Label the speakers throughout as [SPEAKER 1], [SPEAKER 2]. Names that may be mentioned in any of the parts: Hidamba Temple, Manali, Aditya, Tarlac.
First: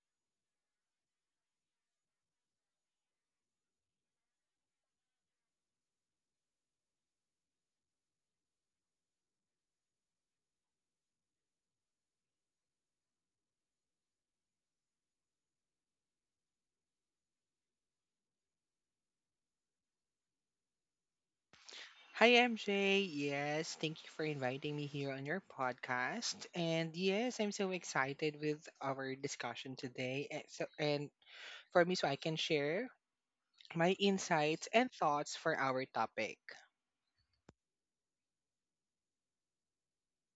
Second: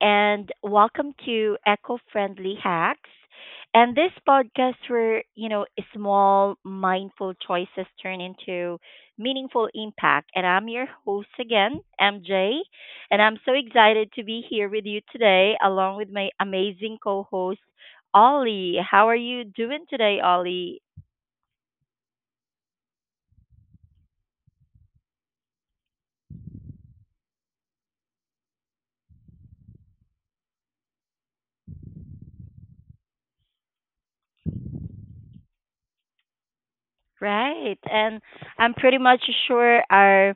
[SPEAKER 1] and welcome to Eco Friendly Hacks. And this podcast where, small, mindful choices turn into meaningful impact. And I'm your host again, MJ, and I'm so excited to be here with you today, along with my amazing co host, Ollie. How are you doing today, Ollie?
[SPEAKER 2] Hi, MJ. Yes, thank you for inviting me here on your podcast. And yes, I'm so excited with our discussion today. And, so, and for me, so I can share my insights and thoughts for our topic.
[SPEAKER 1] Right. And I'm pretty much sure our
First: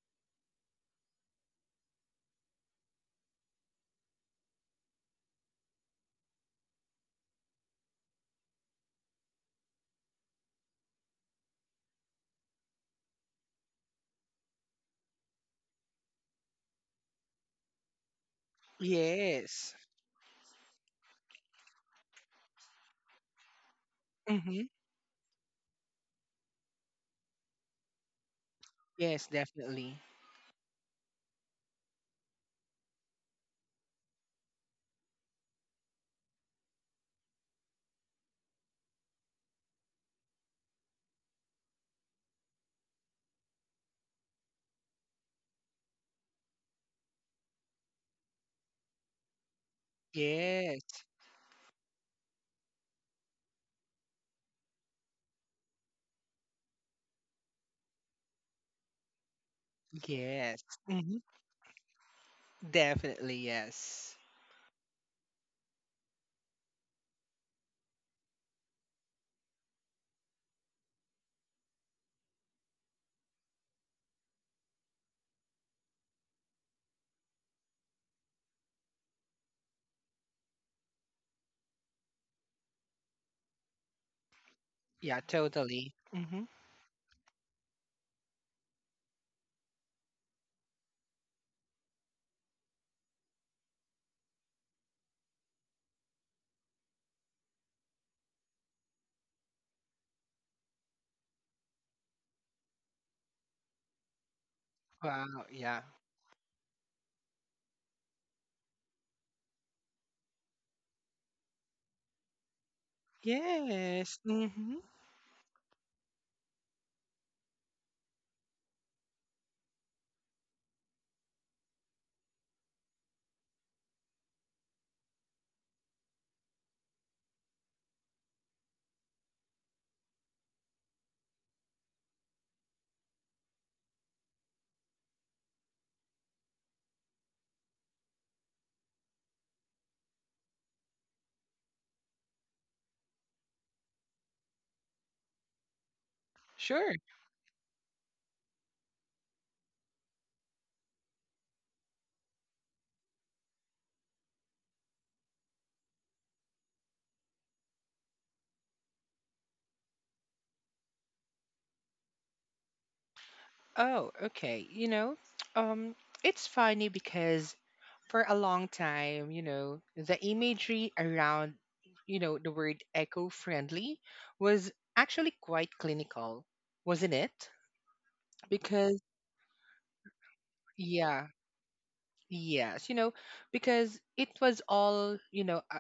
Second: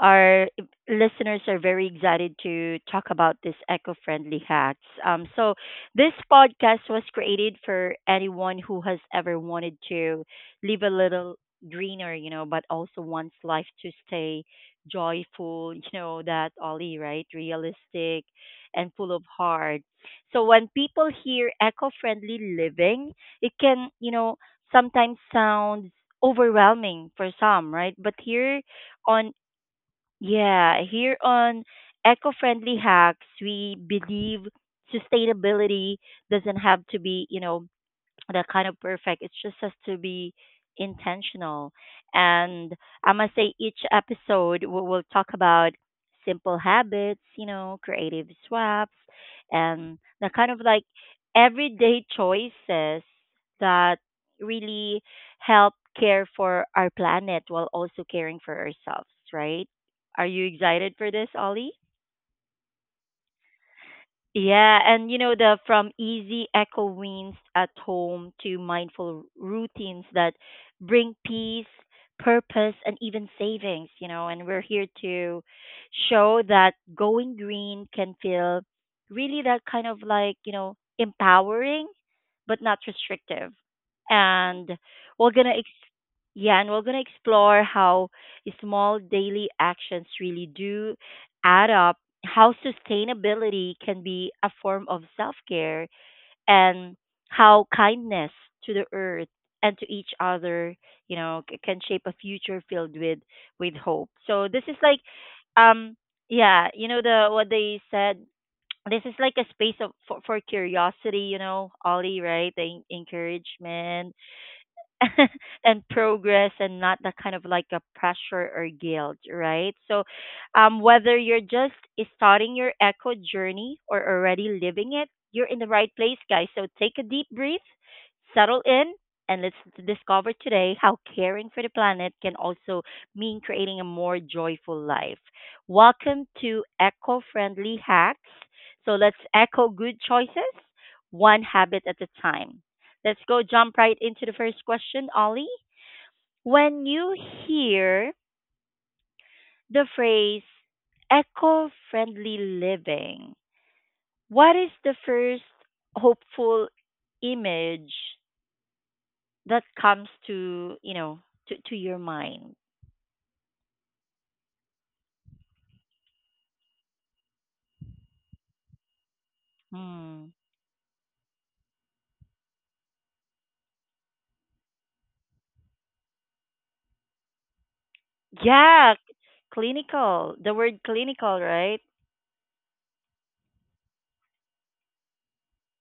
[SPEAKER 1] our listeners are very excited to talk about these eco-friendly hacks. So this podcast was created for anyone who has ever wanted to live a little greener, you know, but also wants life to stay joyful, you know, that Ollie, right? Realistic and full of
[SPEAKER 2] Yes.
[SPEAKER 1] heart. So when people hear eco-friendly living, it can, you know,
[SPEAKER 2] Mm-hmm.
[SPEAKER 1] sometimes sounds overwhelming for some, right? But
[SPEAKER 2] Yes,
[SPEAKER 1] on
[SPEAKER 2] definitely.
[SPEAKER 1] yeah, here on Eco Friendly Hacks, we believe sustainability doesn't have to be, you know, that kind of perfect. It just has to be intentional. And I must say, each episode we will talk about simple habits, you know, creative swaps, and the kind of like
[SPEAKER 2] Yes.
[SPEAKER 1] everyday choices that really help care for our planet while also caring for ourselves, right? Are you
[SPEAKER 2] Yes.
[SPEAKER 1] excited for
[SPEAKER 2] Mm-hmm.
[SPEAKER 1] this, Ollie?
[SPEAKER 2] Definitely. Yes.
[SPEAKER 1] Yeah, and you know the from easy echo wins at home to mindful routines that bring peace, purpose, and even savings. You know, and we're here to show that going green can feel really that kind of like you know empowering, but not restrictive. And
[SPEAKER 2] Yeah,
[SPEAKER 1] we're gonna ex-
[SPEAKER 2] totally. Mm-hmm.
[SPEAKER 1] yeah, and we're gonna explore how small daily actions really do add up, how sustainability can be a form of self care, and how kindness to the earth and to each other, you know, can shape a future filled with hope. So this is like,
[SPEAKER 2] Wow. Yeah.
[SPEAKER 1] um, yeah, you know the what they said. This is like a space of for curiosity, you know, Ollie, right? The encouragement
[SPEAKER 2] Yes. Mm-hmm.
[SPEAKER 1] and progress and not that kind of like a pressure or guilt, right? So, whether you're just starting your echo journey or already living it, you're in the right place, guys. So, take a deep breath, settle in, and let's discover today how caring for the planet can also mean creating a more joyful life. Welcome to Eco Friendly Hacks. So, let's echo good choices one habit at a time. Let's go jump right into the first question, Ollie. When
[SPEAKER 2] Sure.
[SPEAKER 1] you hear the phrase eco friendly living, what is the first hopeful image that comes to, you know, to your mind?
[SPEAKER 2] Oh, okay. Um, it's funny because for a long time, the
[SPEAKER 1] Hmm.
[SPEAKER 2] imagery around, the word eco-friendly was actually quite clinical, wasn't it?
[SPEAKER 1] Yeah,
[SPEAKER 2] Because,
[SPEAKER 1] clinical. The word
[SPEAKER 2] yeah,
[SPEAKER 1] clinical, right?
[SPEAKER 2] yes, because it was all,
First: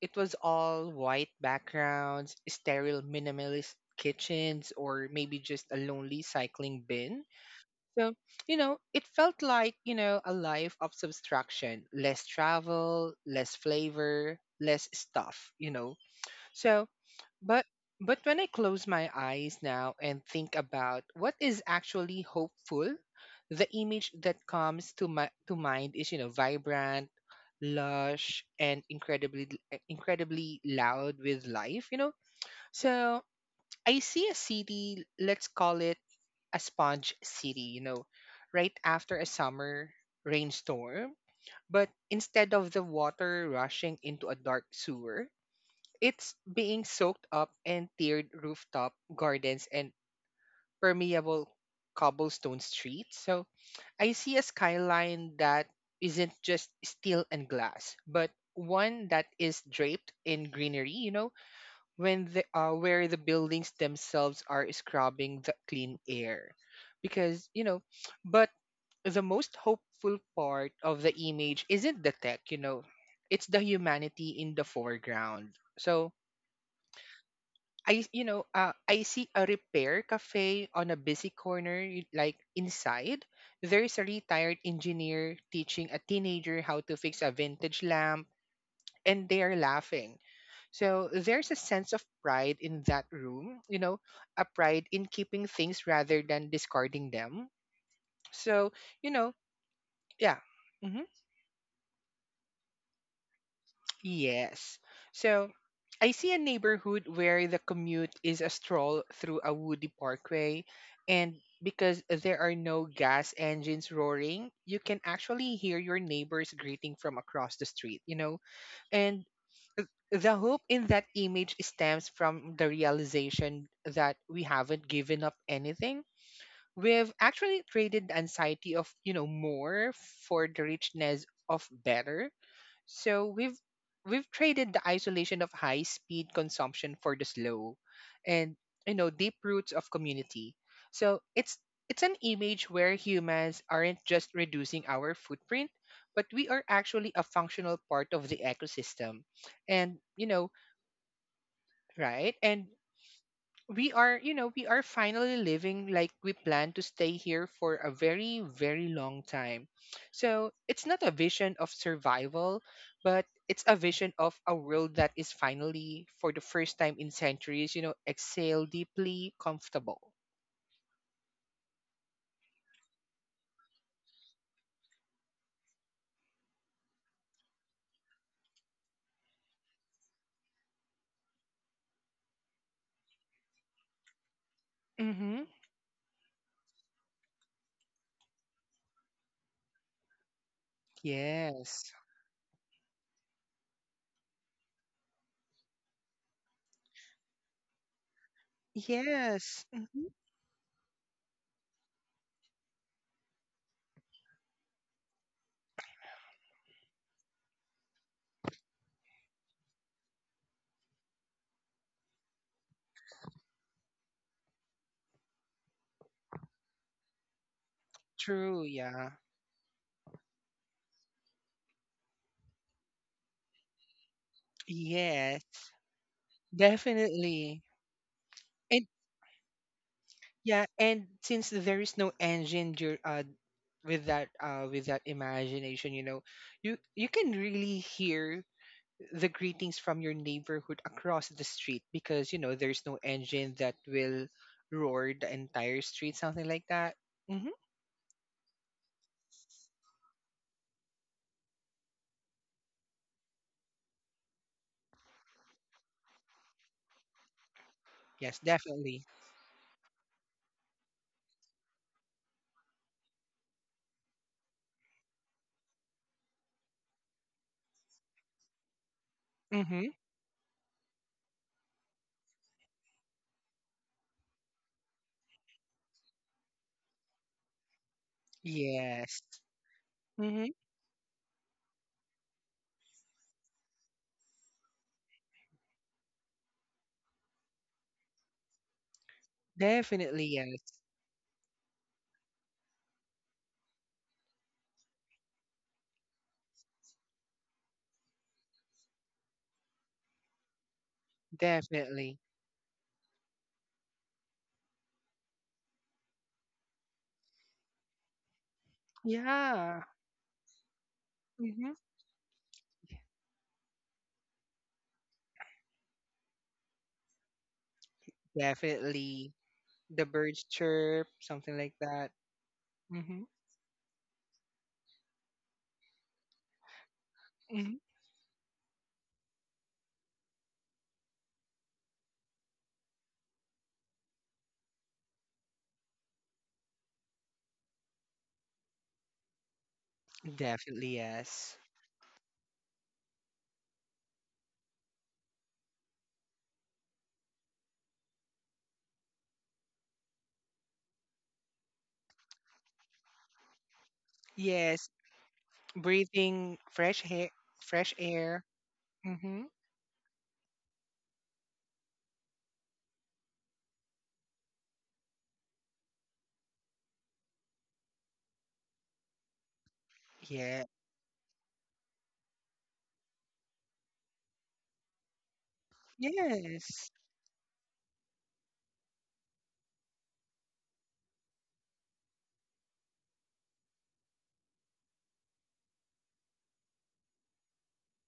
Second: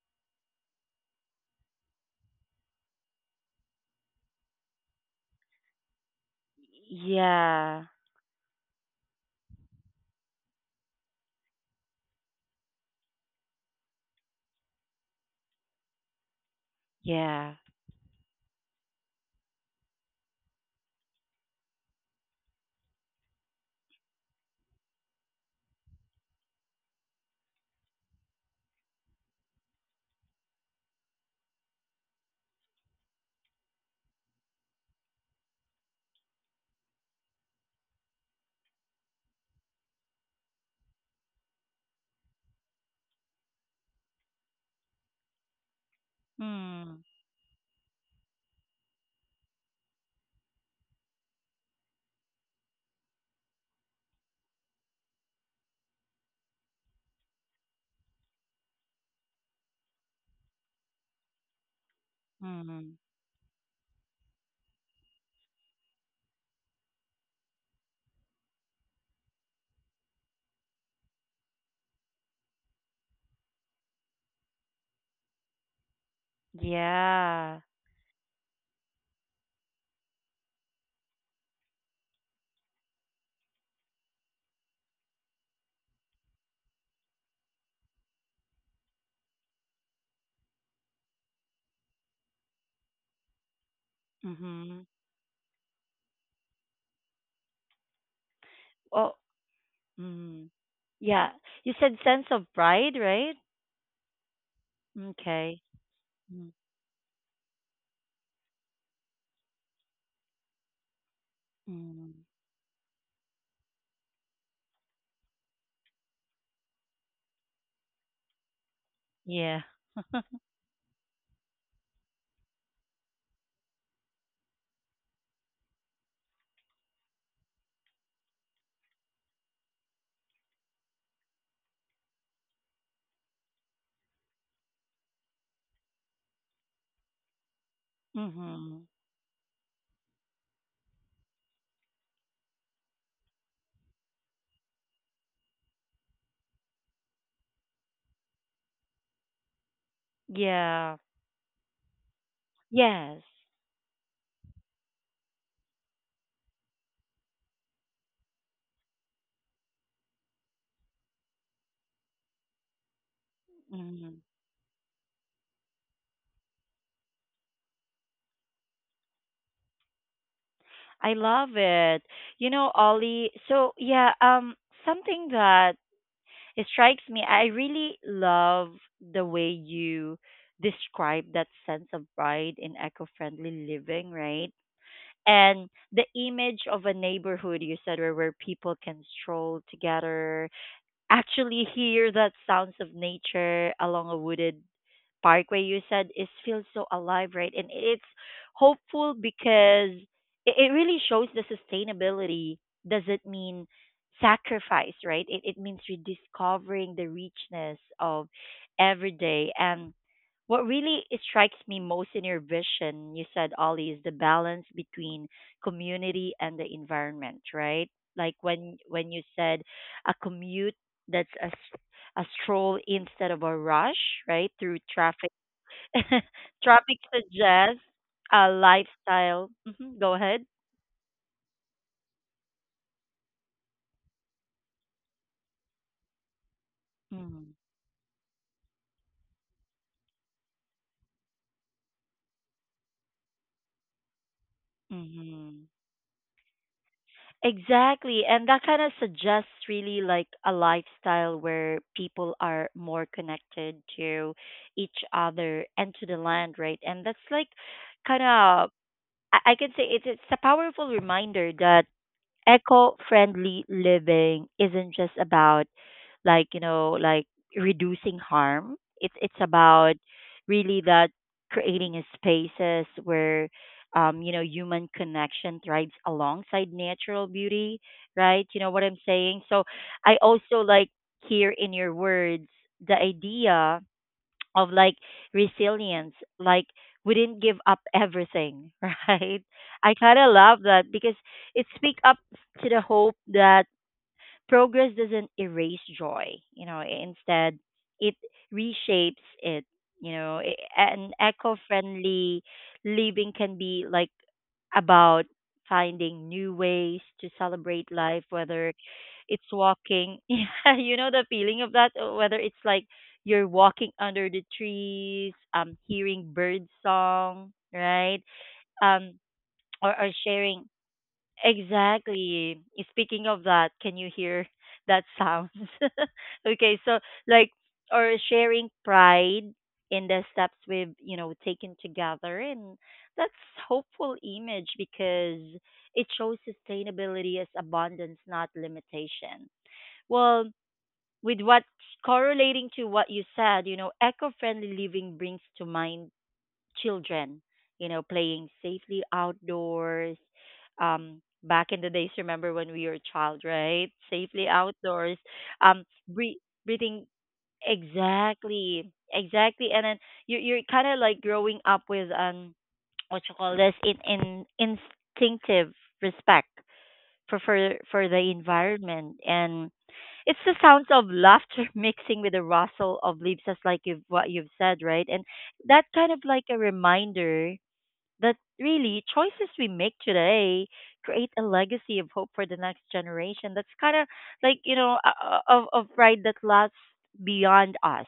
[SPEAKER 2] it was all white backgrounds, sterile minimalist kitchens, or maybe just a lonely cycling bin.
[SPEAKER 1] Yeah,
[SPEAKER 2] So, it felt like, a life of subtraction, less travel, less flavor, less stuff, you know. So,
[SPEAKER 1] yeah.
[SPEAKER 2] but but when I close my eyes now and think about what is actually hopeful, the image that comes to my to mind is, you know, vibrant, lush and incredibly loud with life, you know. So, I see a city, let's call it a sponge city, you know, right after a summer rainstorm. But instead of the water rushing into a dark sewer, it's being
[SPEAKER 1] Hmm.
[SPEAKER 2] soaked up in tiered rooftop gardens and permeable cobblestone streets. So I see a skyline that isn't just steel and glass, but one that is draped in greenery, you know, when the
[SPEAKER 1] Hmm.
[SPEAKER 2] where the buildings themselves are scrubbing the clean air because you know but the most hopeful part of the image isn't the tech, you know, it's the humanity in the foreground. So
[SPEAKER 1] Yeah.
[SPEAKER 2] I you know I see a repair cafe on a busy corner, like inside there's a retired engineer teaching a teenager how to fix a vintage lamp, and they are laughing. So there's a sense of pride in that room, you know, a
[SPEAKER 1] Mm-hmm.
[SPEAKER 2] pride in keeping things rather than discarding them. So, you
[SPEAKER 1] Oh.
[SPEAKER 2] know, yeah.
[SPEAKER 1] Mm.
[SPEAKER 2] Hmm.
[SPEAKER 1] Yeah. You said sense of pride, right?
[SPEAKER 2] Yes. So
[SPEAKER 1] Okay.
[SPEAKER 2] I see a
[SPEAKER 1] Mm.
[SPEAKER 2] neighborhood where the commute is a stroll through a woody parkway. And because
[SPEAKER 1] Mm.
[SPEAKER 2] there are no gas engines roaring, you can actually hear your neighbors greeting from across the street, you know. And
[SPEAKER 1] Yeah.
[SPEAKER 2] the hope in that image stems from the realization that we haven't given up anything. We've actually traded the anxiety of, you know, more for the richness of better. So we've traded the isolation of high speed consumption for the slow and,
[SPEAKER 1] Mm-hmm.
[SPEAKER 2] you know, deep roots of community. So it's an image where humans aren't just reducing our footprint, but we are actually a functional part of the ecosystem. And you know,
[SPEAKER 1] Yeah.
[SPEAKER 2] right? And
[SPEAKER 1] Yes.
[SPEAKER 2] we are, you know, we are finally living like we plan to stay here for a very, very long time. So it's not a vision of survival, but it's a vision
[SPEAKER 1] Mm.
[SPEAKER 2] of a world that is finally, for the first time in centuries, you know, exhale deeply comfortable.
[SPEAKER 1] I love it. You know, Ollie, so yeah, something that it strikes me, I really love the way you describe that sense of pride in eco-friendly living, right?
[SPEAKER 2] Mm-hmm.
[SPEAKER 1] And the image of a neighborhood you said where, people can stroll together, actually
[SPEAKER 2] Yes.
[SPEAKER 1] hear that sounds of nature along a wooded park where you said is feels so alive, right? And it's hopeful
[SPEAKER 2] Yes.
[SPEAKER 1] because
[SPEAKER 2] Hmm.
[SPEAKER 1] it really shows the sustainability doesn't mean sacrifice, right? It means rediscovering the richness of every day. And what really strikes me most in your vision, you said, Ollie, is the balance between community and the environment, right? Like
[SPEAKER 2] True.
[SPEAKER 1] when
[SPEAKER 2] Yeah.
[SPEAKER 1] when you said a commute that's a, s- a stroll instead of a rush, right? Through traffic.
[SPEAKER 2] Yes.
[SPEAKER 1] Tropics
[SPEAKER 2] Definitely.
[SPEAKER 1] suggests a
[SPEAKER 2] And
[SPEAKER 1] lifestyle. Hmm. Go ahead.
[SPEAKER 2] yeah, and since there is no with that with that imagination, you know, you can really hear the greetings from your neighborhood across the street because you know there's no engine that will roar the
[SPEAKER 1] Mm-hmm.
[SPEAKER 2] entire street, something like that. Mm-hmm.
[SPEAKER 1] Exactly. And that kind of suggests really like a lifestyle where people are more connected to each other and to the land, right? And that's like kind
[SPEAKER 2] Yes,
[SPEAKER 1] of,
[SPEAKER 2] definitely.
[SPEAKER 1] I can say it's a powerful reminder that eco-friendly living isn't just about like you know like reducing harm. It's
[SPEAKER 2] Mm-hmm.
[SPEAKER 1] about really that creating a spaces where you know human connection thrives alongside natural beauty, right? You know what I'm
[SPEAKER 2] Yes.
[SPEAKER 1] saying? So I
[SPEAKER 2] Mm-hmm.
[SPEAKER 1] also like hear in your words the idea of like resilience, like we didn't give up everything. Right? I kind
[SPEAKER 2] Definitely
[SPEAKER 1] of love
[SPEAKER 2] yes.
[SPEAKER 1] that because it speaks up to the hope that progress doesn't erase joy, you know. Instead it reshapes it, you know. An
[SPEAKER 2] Definitely.
[SPEAKER 1] eco-friendly living can be like about finding new ways to celebrate life, whether it's
[SPEAKER 2] Yeah.
[SPEAKER 1] walking. Yeah, you know the feeling
[SPEAKER 2] Mm-hmm.
[SPEAKER 1] of that, whether it's like you're walking under the trees, um, hearing bird song, right? Um,
[SPEAKER 2] Definitely. The
[SPEAKER 1] or
[SPEAKER 2] birds
[SPEAKER 1] sharing.
[SPEAKER 2] chirp, something like that.
[SPEAKER 1] Exactly.
[SPEAKER 2] Mm-hmm.
[SPEAKER 1] Speaking of that, can you hear that sound? Okay, so like,
[SPEAKER 2] Mm-hmm.
[SPEAKER 1] or sharing pride in the steps we've, you know, taken together, and that's hopeful image because it shows sustainability as abundance, not limitation. Well,
[SPEAKER 2] Definitely
[SPEAKER 1] with
[SPEAKER 2] yes.
[SPEAKER 1] what correlating to what you said, you know, eco-friendly living brings to mind children, you know, playing safely outdoors. Back in the days, remember when we were a child, right? Safely
[SPEAKER 2] Yes.
[SPEAKER 1] outdoors, um, bre-
[SPEAKER 2] Breathing fresh
[SPEAKER 1] breathing.
[SPEAKER 2] air, fresh air.
[SPEAKER 1] Exactly,
[SPEAKER 2] Mm-hmm.
[SPEAKER 1] exactly. And then you you're kind of like growing up with what you call this, in instinctive respect for the environment, and it's the
[SPEAKER 2] Yeah.
[SPEAKER 1] sounds of laughter mixing with the rustle of leaves, just like you've, what you've said, right? And that kind of like a
[SPEAKER 2] Yes.
[SPEAKER 1] reminder that really choices we make today create a legacy of hope for the next generation. That's kind of like you know of pride that lasts beyond us,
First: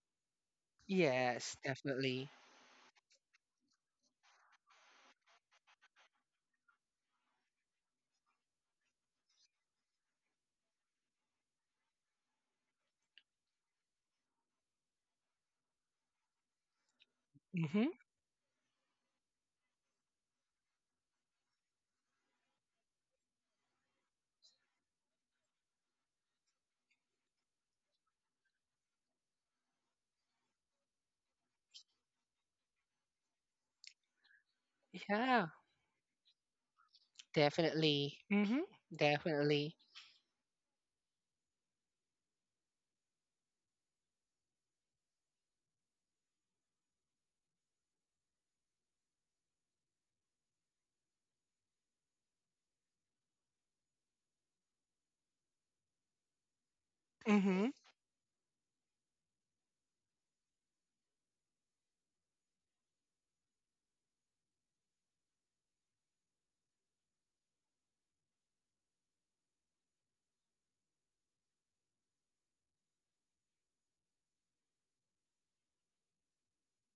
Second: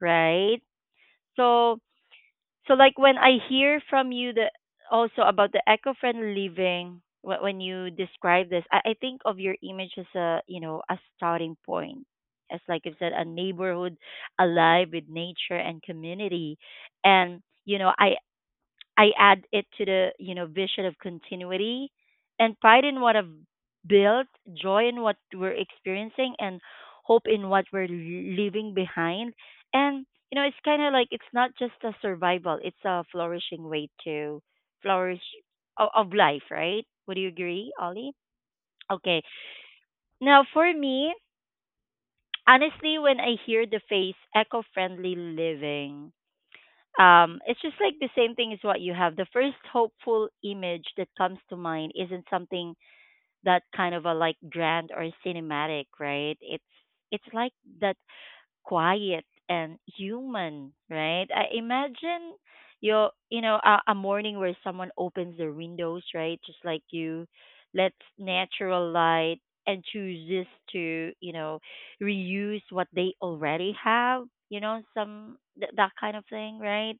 [SPEAKER 1] right?
[SPEAKER 2] Yes,
[SPEAKER 1] So,
[SPEAKER 2] definitely.
[SPEAKER 1] so like when I hear from you the also about the eco-friendly living, when you describe this, I think of your image as a, you know, a starting point, as like you said a neighborhood alive with nature and community, and you
[SPEAKER 2] Mm-hmm.
[SPEAKER 1] know I add it to the, you know, vision of continuity and pride in what I've built, joy in what we're experiencing, and hope in what we're leaving behind. And, you know, it's kind of like it's not just a survival, it's a flourishing way to flourish
[SPEAKER 2] Yeah,
[SPEAKER 1] of life, right? Would you agree, Ollie?
[SPEAKER 2] definitely. Mm-hmm.
[SPEAKER 1] Okay.
[SPEAKER 2] Definitely.
[SPEAKER 1] Now, for me, honestly, when I hear the phrase eco friendly living, it's just like the same thing as what you have. The first hopeful image that comes to mind isn't something that kind of a like grand or cinematic, right? It's like
[SPEAKER 2] Mm-hmm.
[SPEAKER 1] that quiet and human, right? I imagine you you know a morning where someone opens their windows, right? Just like you, lets natural light and chooses to you know reuse what they already have. You know, some that kind of thing, right?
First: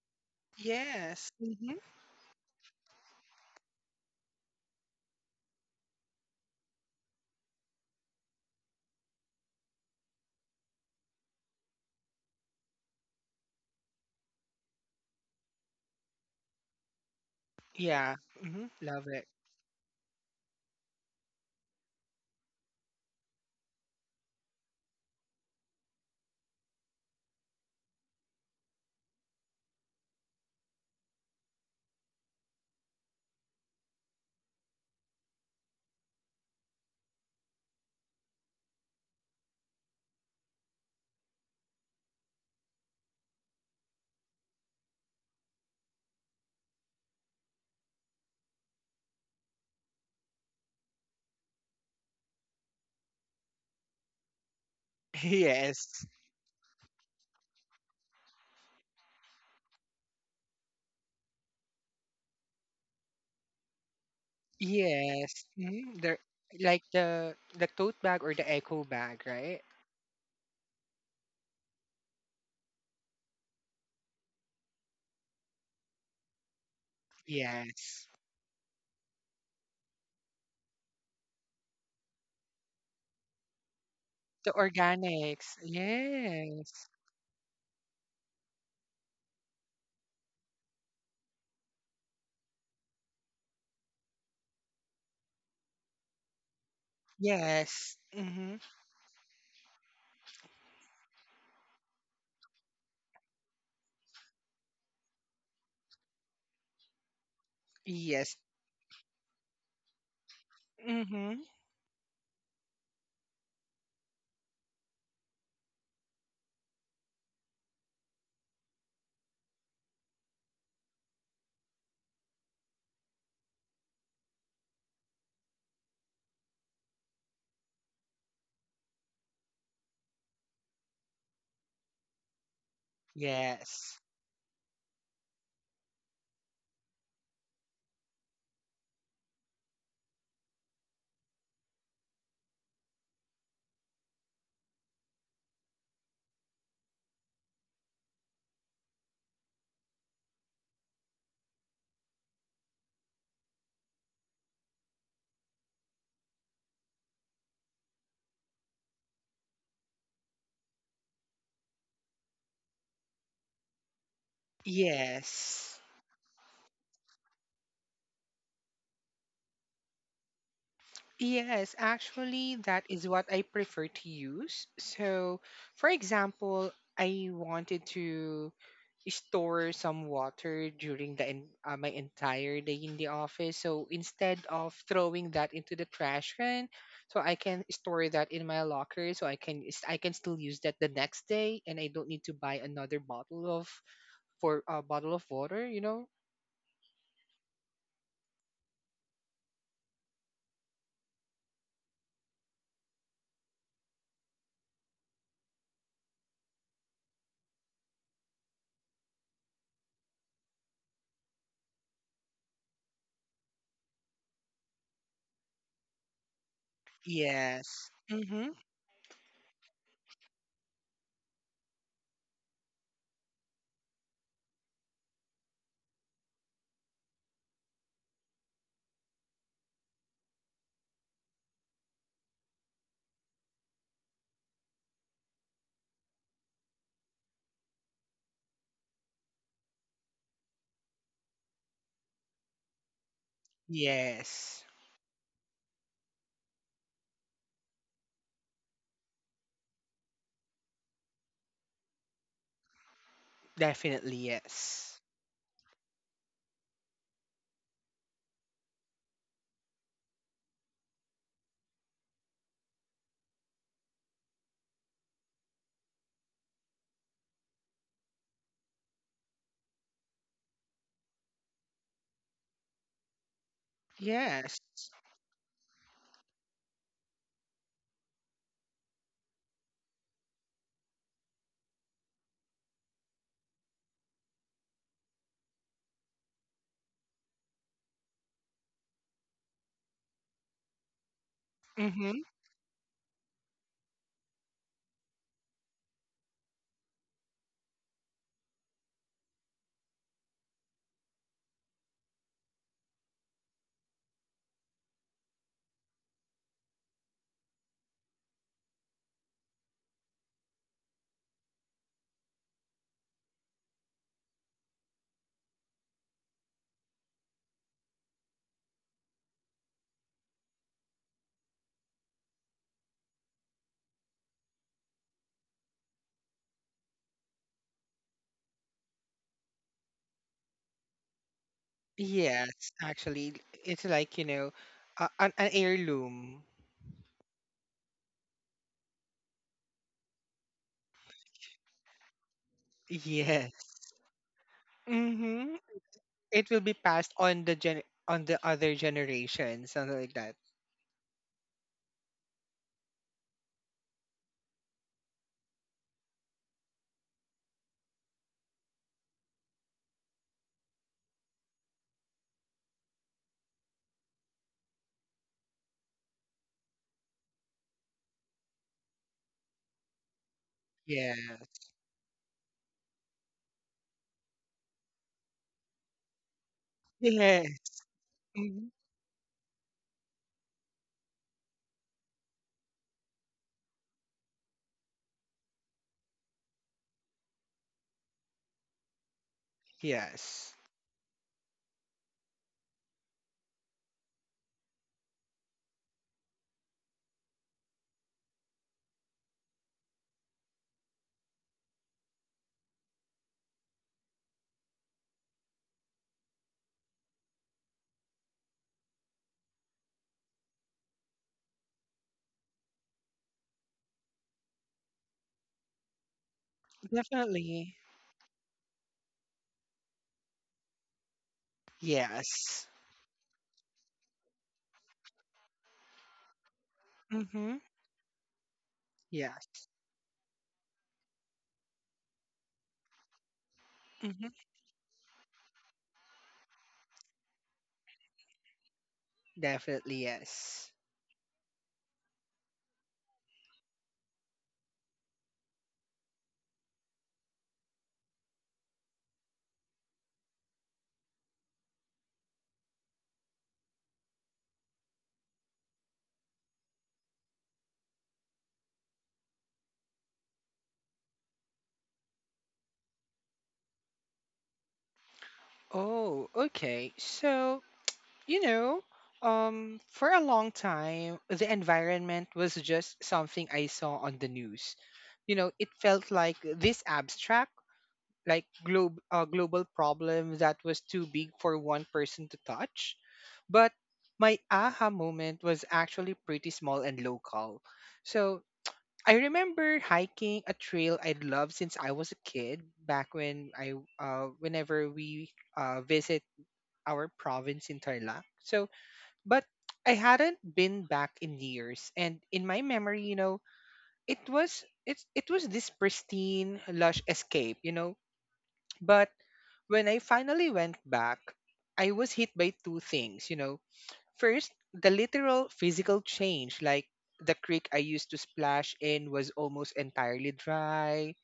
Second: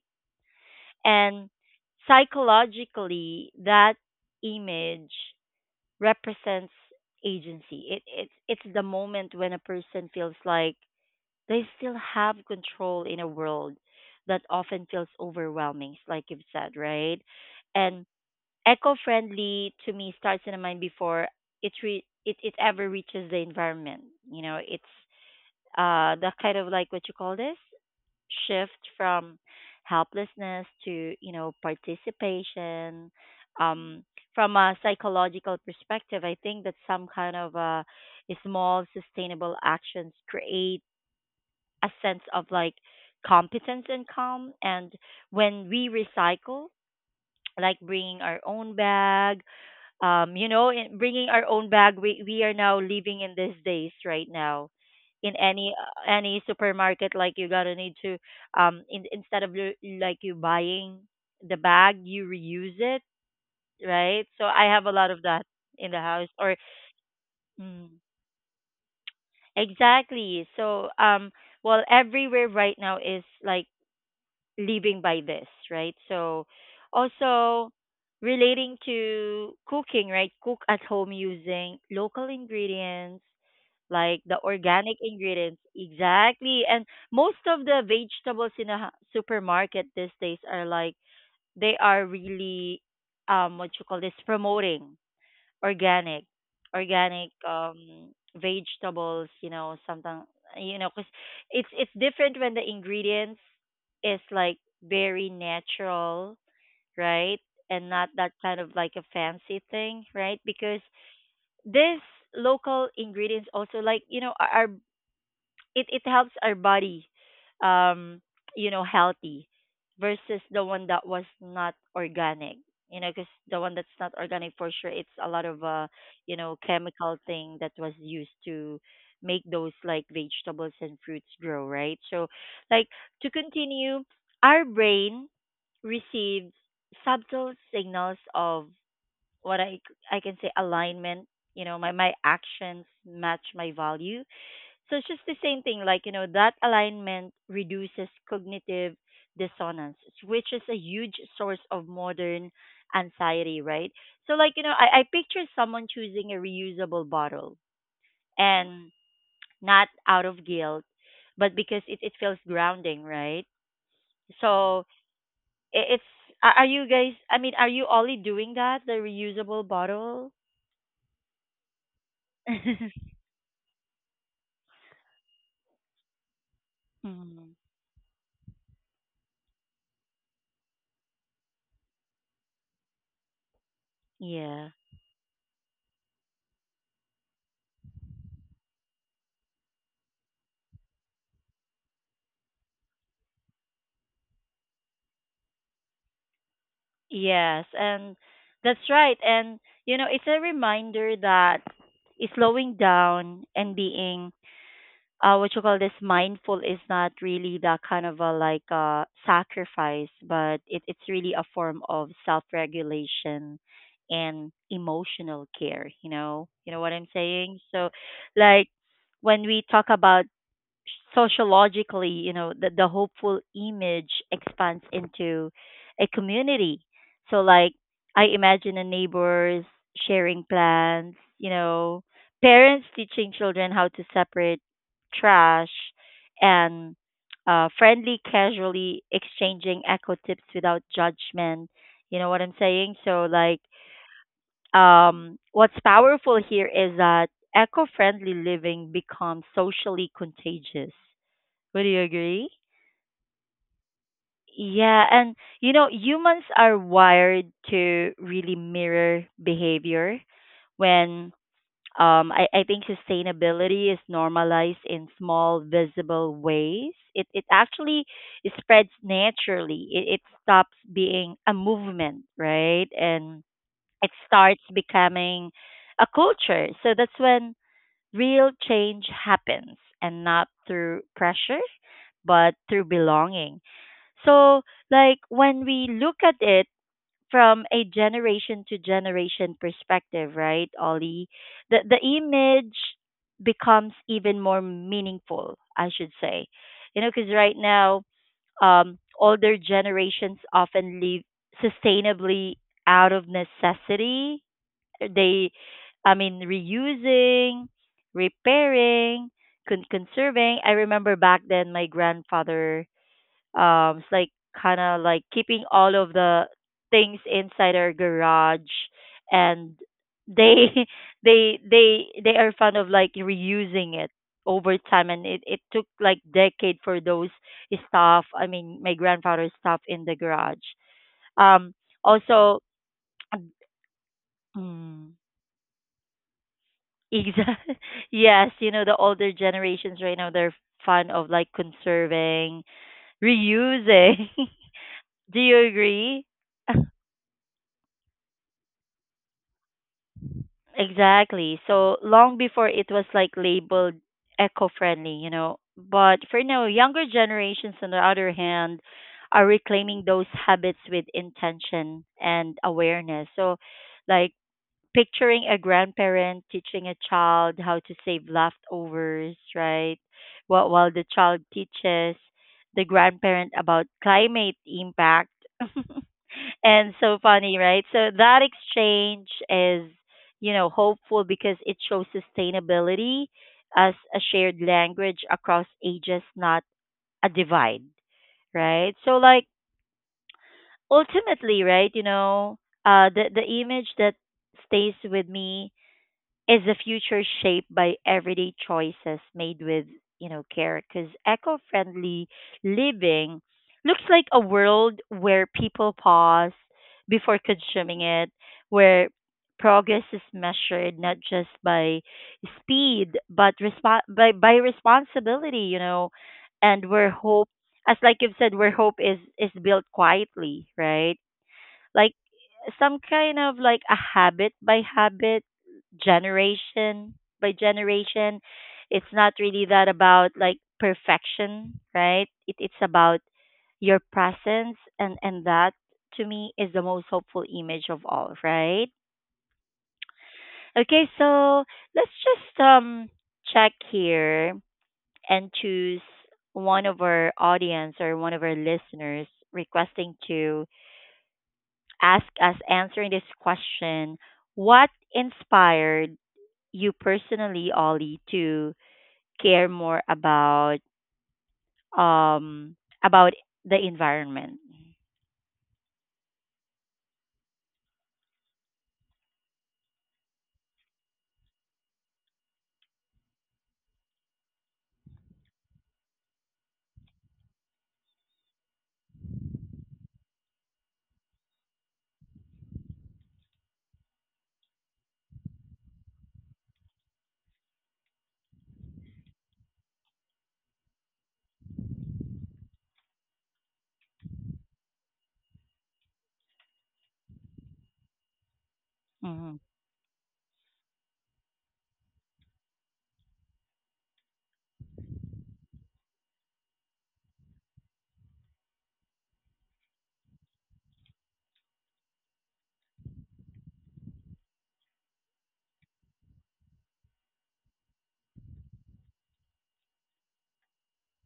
[SPEAKER 2] Yes.
[SPEAKER 1] And
[SPEAKER 2] Mm-hmm.
[SPEAKER 1] psychologically, that image represents agency. It's the moment when a person feels like they still have control in a world that often feels overwhelming, like you've said, right? And
[SPEAKER 2] Yeah. Mm-hmm. Love it.
[SPEAKER 1] eco-friendly to me starts in a mind before it ever reaches the environment. You know, it's the kind of like what you call this? Shift from helplessness to you know participation, um, from a psychological perspective, I think that some kind of small sustainable actions create a sense of like competence and calm. And when we recycle, like bringing our own bag, you know, in bringing our own bag. We are now living in these days right now, in
[SPEAKER 2] Yes.
[SPEAKER 1] any supermarket. Like you gotta need to, instead of like you buying the bag, you reuse it, right? So I have a lot of that
[SPEAKER 2] Yes.
[SPEAKER 1] in
[SPEAKER 2] Mm-hmm.
[SPEAKER 1] the
[SPEAKER 2] They're
[SPEAKER 1] house. Or
[SPEAKER 2] like the
[SPEAKER 1] mm,
[SPEAKER 2] tote bag or the eco bag, right?
[SPEAKER 1] exactly. So well, everywhere right now is like living by this, right? So also
[SPEAKER 2] Yes.
[SPEAKER 1] relating to cooking, right? Cook at home using local ingredients, like the
[SPEAKER 2] The
[SPEAKER 1] organic
[SPEAKER 2] organics.
[SPEAKER 1] ingredients. Exactly. And
[SPEAKER 2] Yes.
[SPEAKER 1] most of the vegetables in a supermarket these days are like they are really what you call this promoting organic,
[SPEAKER 2] Yes.
[SPEAKER 1] um,
[SPEAKER 2] Mm-hmm.
[SPEAKER 1] vegetables, you know. Sometimes, you know, 'cause it's different when the ingredients is like very natural, right? And not that
[SPEAKER 2] Yes.
[SPEAKER 1] kind of like a fancy thing, right? Because
[SPEAKER 2] Mm-hmm.
[SPEAKER 1] this local ingredients also like you know our, it helps our body, um, you know, healthy versus the one that was not organic. You know, because the one that's not organic for sure it's a lot of, uh, you know, chemical thing that was used to make those like vegetables and fruits grow, right? So like, to
[SPEAKER 2] Yes.
[SPEAKER 1] continue, our brain receives subtle signals of what I can say alignment, you know, my actions match my value. So it's just the same thing, like, you know, that alignment reduces cognitive dissonance, which is a huge source of modern anxiety, right? So, like, you know, I picture someone choosing a reusable bottle, and not out of guilt, but because it feels grounding, right? So
[SPEAKER 2] Yes.
[SPEAKER 1] it, it's, are you guys, I mean, are you only doing that, the reusable bottle?
[SPEAKER 2] Yes, actually, that is what I prefer to use. So, for example, I
[SPEAKER 1] Mhm.
[SPEAKER 2] wanted to store some water during my entire day in the office. So instead
[SPEAKER 1] Yeah.
[SPEAKER 2] of throwing that into the trash can, so I can store that in my locker, so I can still use that the next day, and I don't need to buy another bottle of for a bottle of water. You know?
[SPEAKER 1] Yes, and that's right. And you know, it's a reminder that slowing down and being what you call this mindful is not really that kind of a like sacrifice, but it's really a form of self regulation and emotional care, you know? You know what I'm saying?
[SPEAKER 2] Yes.
[SPEAKER 1] So
[SPEAKER 2] Mm-hmm.
[SPEAKER 1] like when we talk about sociologically, you know, the hopeful image expands into a community. So, like, I imagine the neighbors sharing plans, you know, parents teaching children how to separate trash, and friendly, casually exchanging eco tips without judgment. You know what I'm saying? So, like,
[SPEAKER 2] Yes.
[SPEAKER 1] what's powerful here is that eco friendly living becomes socially contagious, would you agree?
[SPEAKER 2] Definitely, yes.
[SPEAKER 1] Yeah, and you know, humans are wired to really mirror behavior when I think sustainability is normalized in small visible ways. It actually spreads naturally. It stops being a movement, right? And it
[SPEAKER 2] Yes.
[SPEAKER 1] starts becoming a culture. So that's when real change happens, and not through pressure, but through belonging. So, like when we look at it from a generation to generation perspective, right, Ollie, the
[SPEAKER 2] Mm-hmm.
[SPEAKER 1] image becomes even more meaningful, I should say. You know, because right now, older generations often live sustainably out of necessity. They, I mean, reusing, repairing, conserving. I remember back then my grandfather it's like kind of like keeping all of the things inside our garage, and they they are fond of like reusing it over time, and it took like decade for those stuff. I mean, my grandfather's stuff in the garage. Um,
[SPEAKER 2] Yes,
[SPEAKER 1] also.
[SPEAKER 2] actually, it's like,
[SPEAKER 1] Mm.
[SPEAKER 2] an heirloom.
[SPEAKER 1] Exactly. Yes, you know, the older generations right now, they're fond of like conserving,
[SPEAKER 2] Yes.
[SPEAKER 1] reusing. Do
[SPEAKER 2] Mm-hmm.
[SPEAKER 1] you agree?
[SPEAKER 2] It will be passed on the gen on the other generation, something like that.
[SPEAKER 1] Exactly. So long before it was like labeled eco-friendly, you know. But for now, younger generations, on the other hand, are reclaiming those habits with intention and awareness. So, like picturing a grandparent teaching a child how to save leftovers, right? While the
[SPEAKER 2] Yeah.
[SPEAKER 1] child teaches the grandparent about climate impact. And so
[SPEAKER 2] Yes.
[SPEAKER 1] funny, right? So that
[SPEAKER 2] Hmm.
[SPEAKER 1] exchange is, you know, hopeful because it shows sustainability as a shared language across ages, not a divide, right? So like
[SPEAKER 2] Yes.
[SPEAKER 1] ultimately, right, you know, the image that stays with me is the future shaped by everyday choices made with, you know, care, because eco-friendly living looks like a world where people pause before consuming it, where progress is measured not just by speed, but by responsibility, you know, and where hope,
[SPEAKER 2] Definitely.
[SPEAKER 1] as like you've said, where hope is built quietly, right? Like
[SPEAKER 2] Yes.
[SPEAKER 1] some kind of like a habit by habit, generation by
[SPEAKER 2] Mm-hmm.
[SPEAKER 1] generation. It's not
[SPEAKER 2] Yes.
[SPEAKER 1] really that about like perfection, right? It's about your
[SPEAKER 2] Mm-hmm.
[SPEAKER 1] presence, and that to me is the most hopeful image of all, right?
[SPEAKER 2] Definitely yes.
[SPEAKER 1] Okay, so let's just check here and choose one of our audience or one of our listeners requesting to ask us answering this question. What inspired you personally, Ollie, to care more about, um, about the environment?
[SPEAKER 2] Oh, okay. So You know, for a long time, the environment was just something I saw on the news. You know, it felt like this abstract, like global problem that was too big for one person to touch. But my aha moment was actually pretty small and local. So I remember hiking a trail I'd loved since I was a kid. Back when whenever we visit our province in Tarlac, so but
[SPEAKER 1] Mm-hmm.
[SPEAKER 2] I hadn't been back in years, and in my memory, you know, it was this pristine, lush escape, you know. But when I finally went back, I was hit by two things, you know. First, the literal physical change, like the creek I used to splash in was almost entirely dry,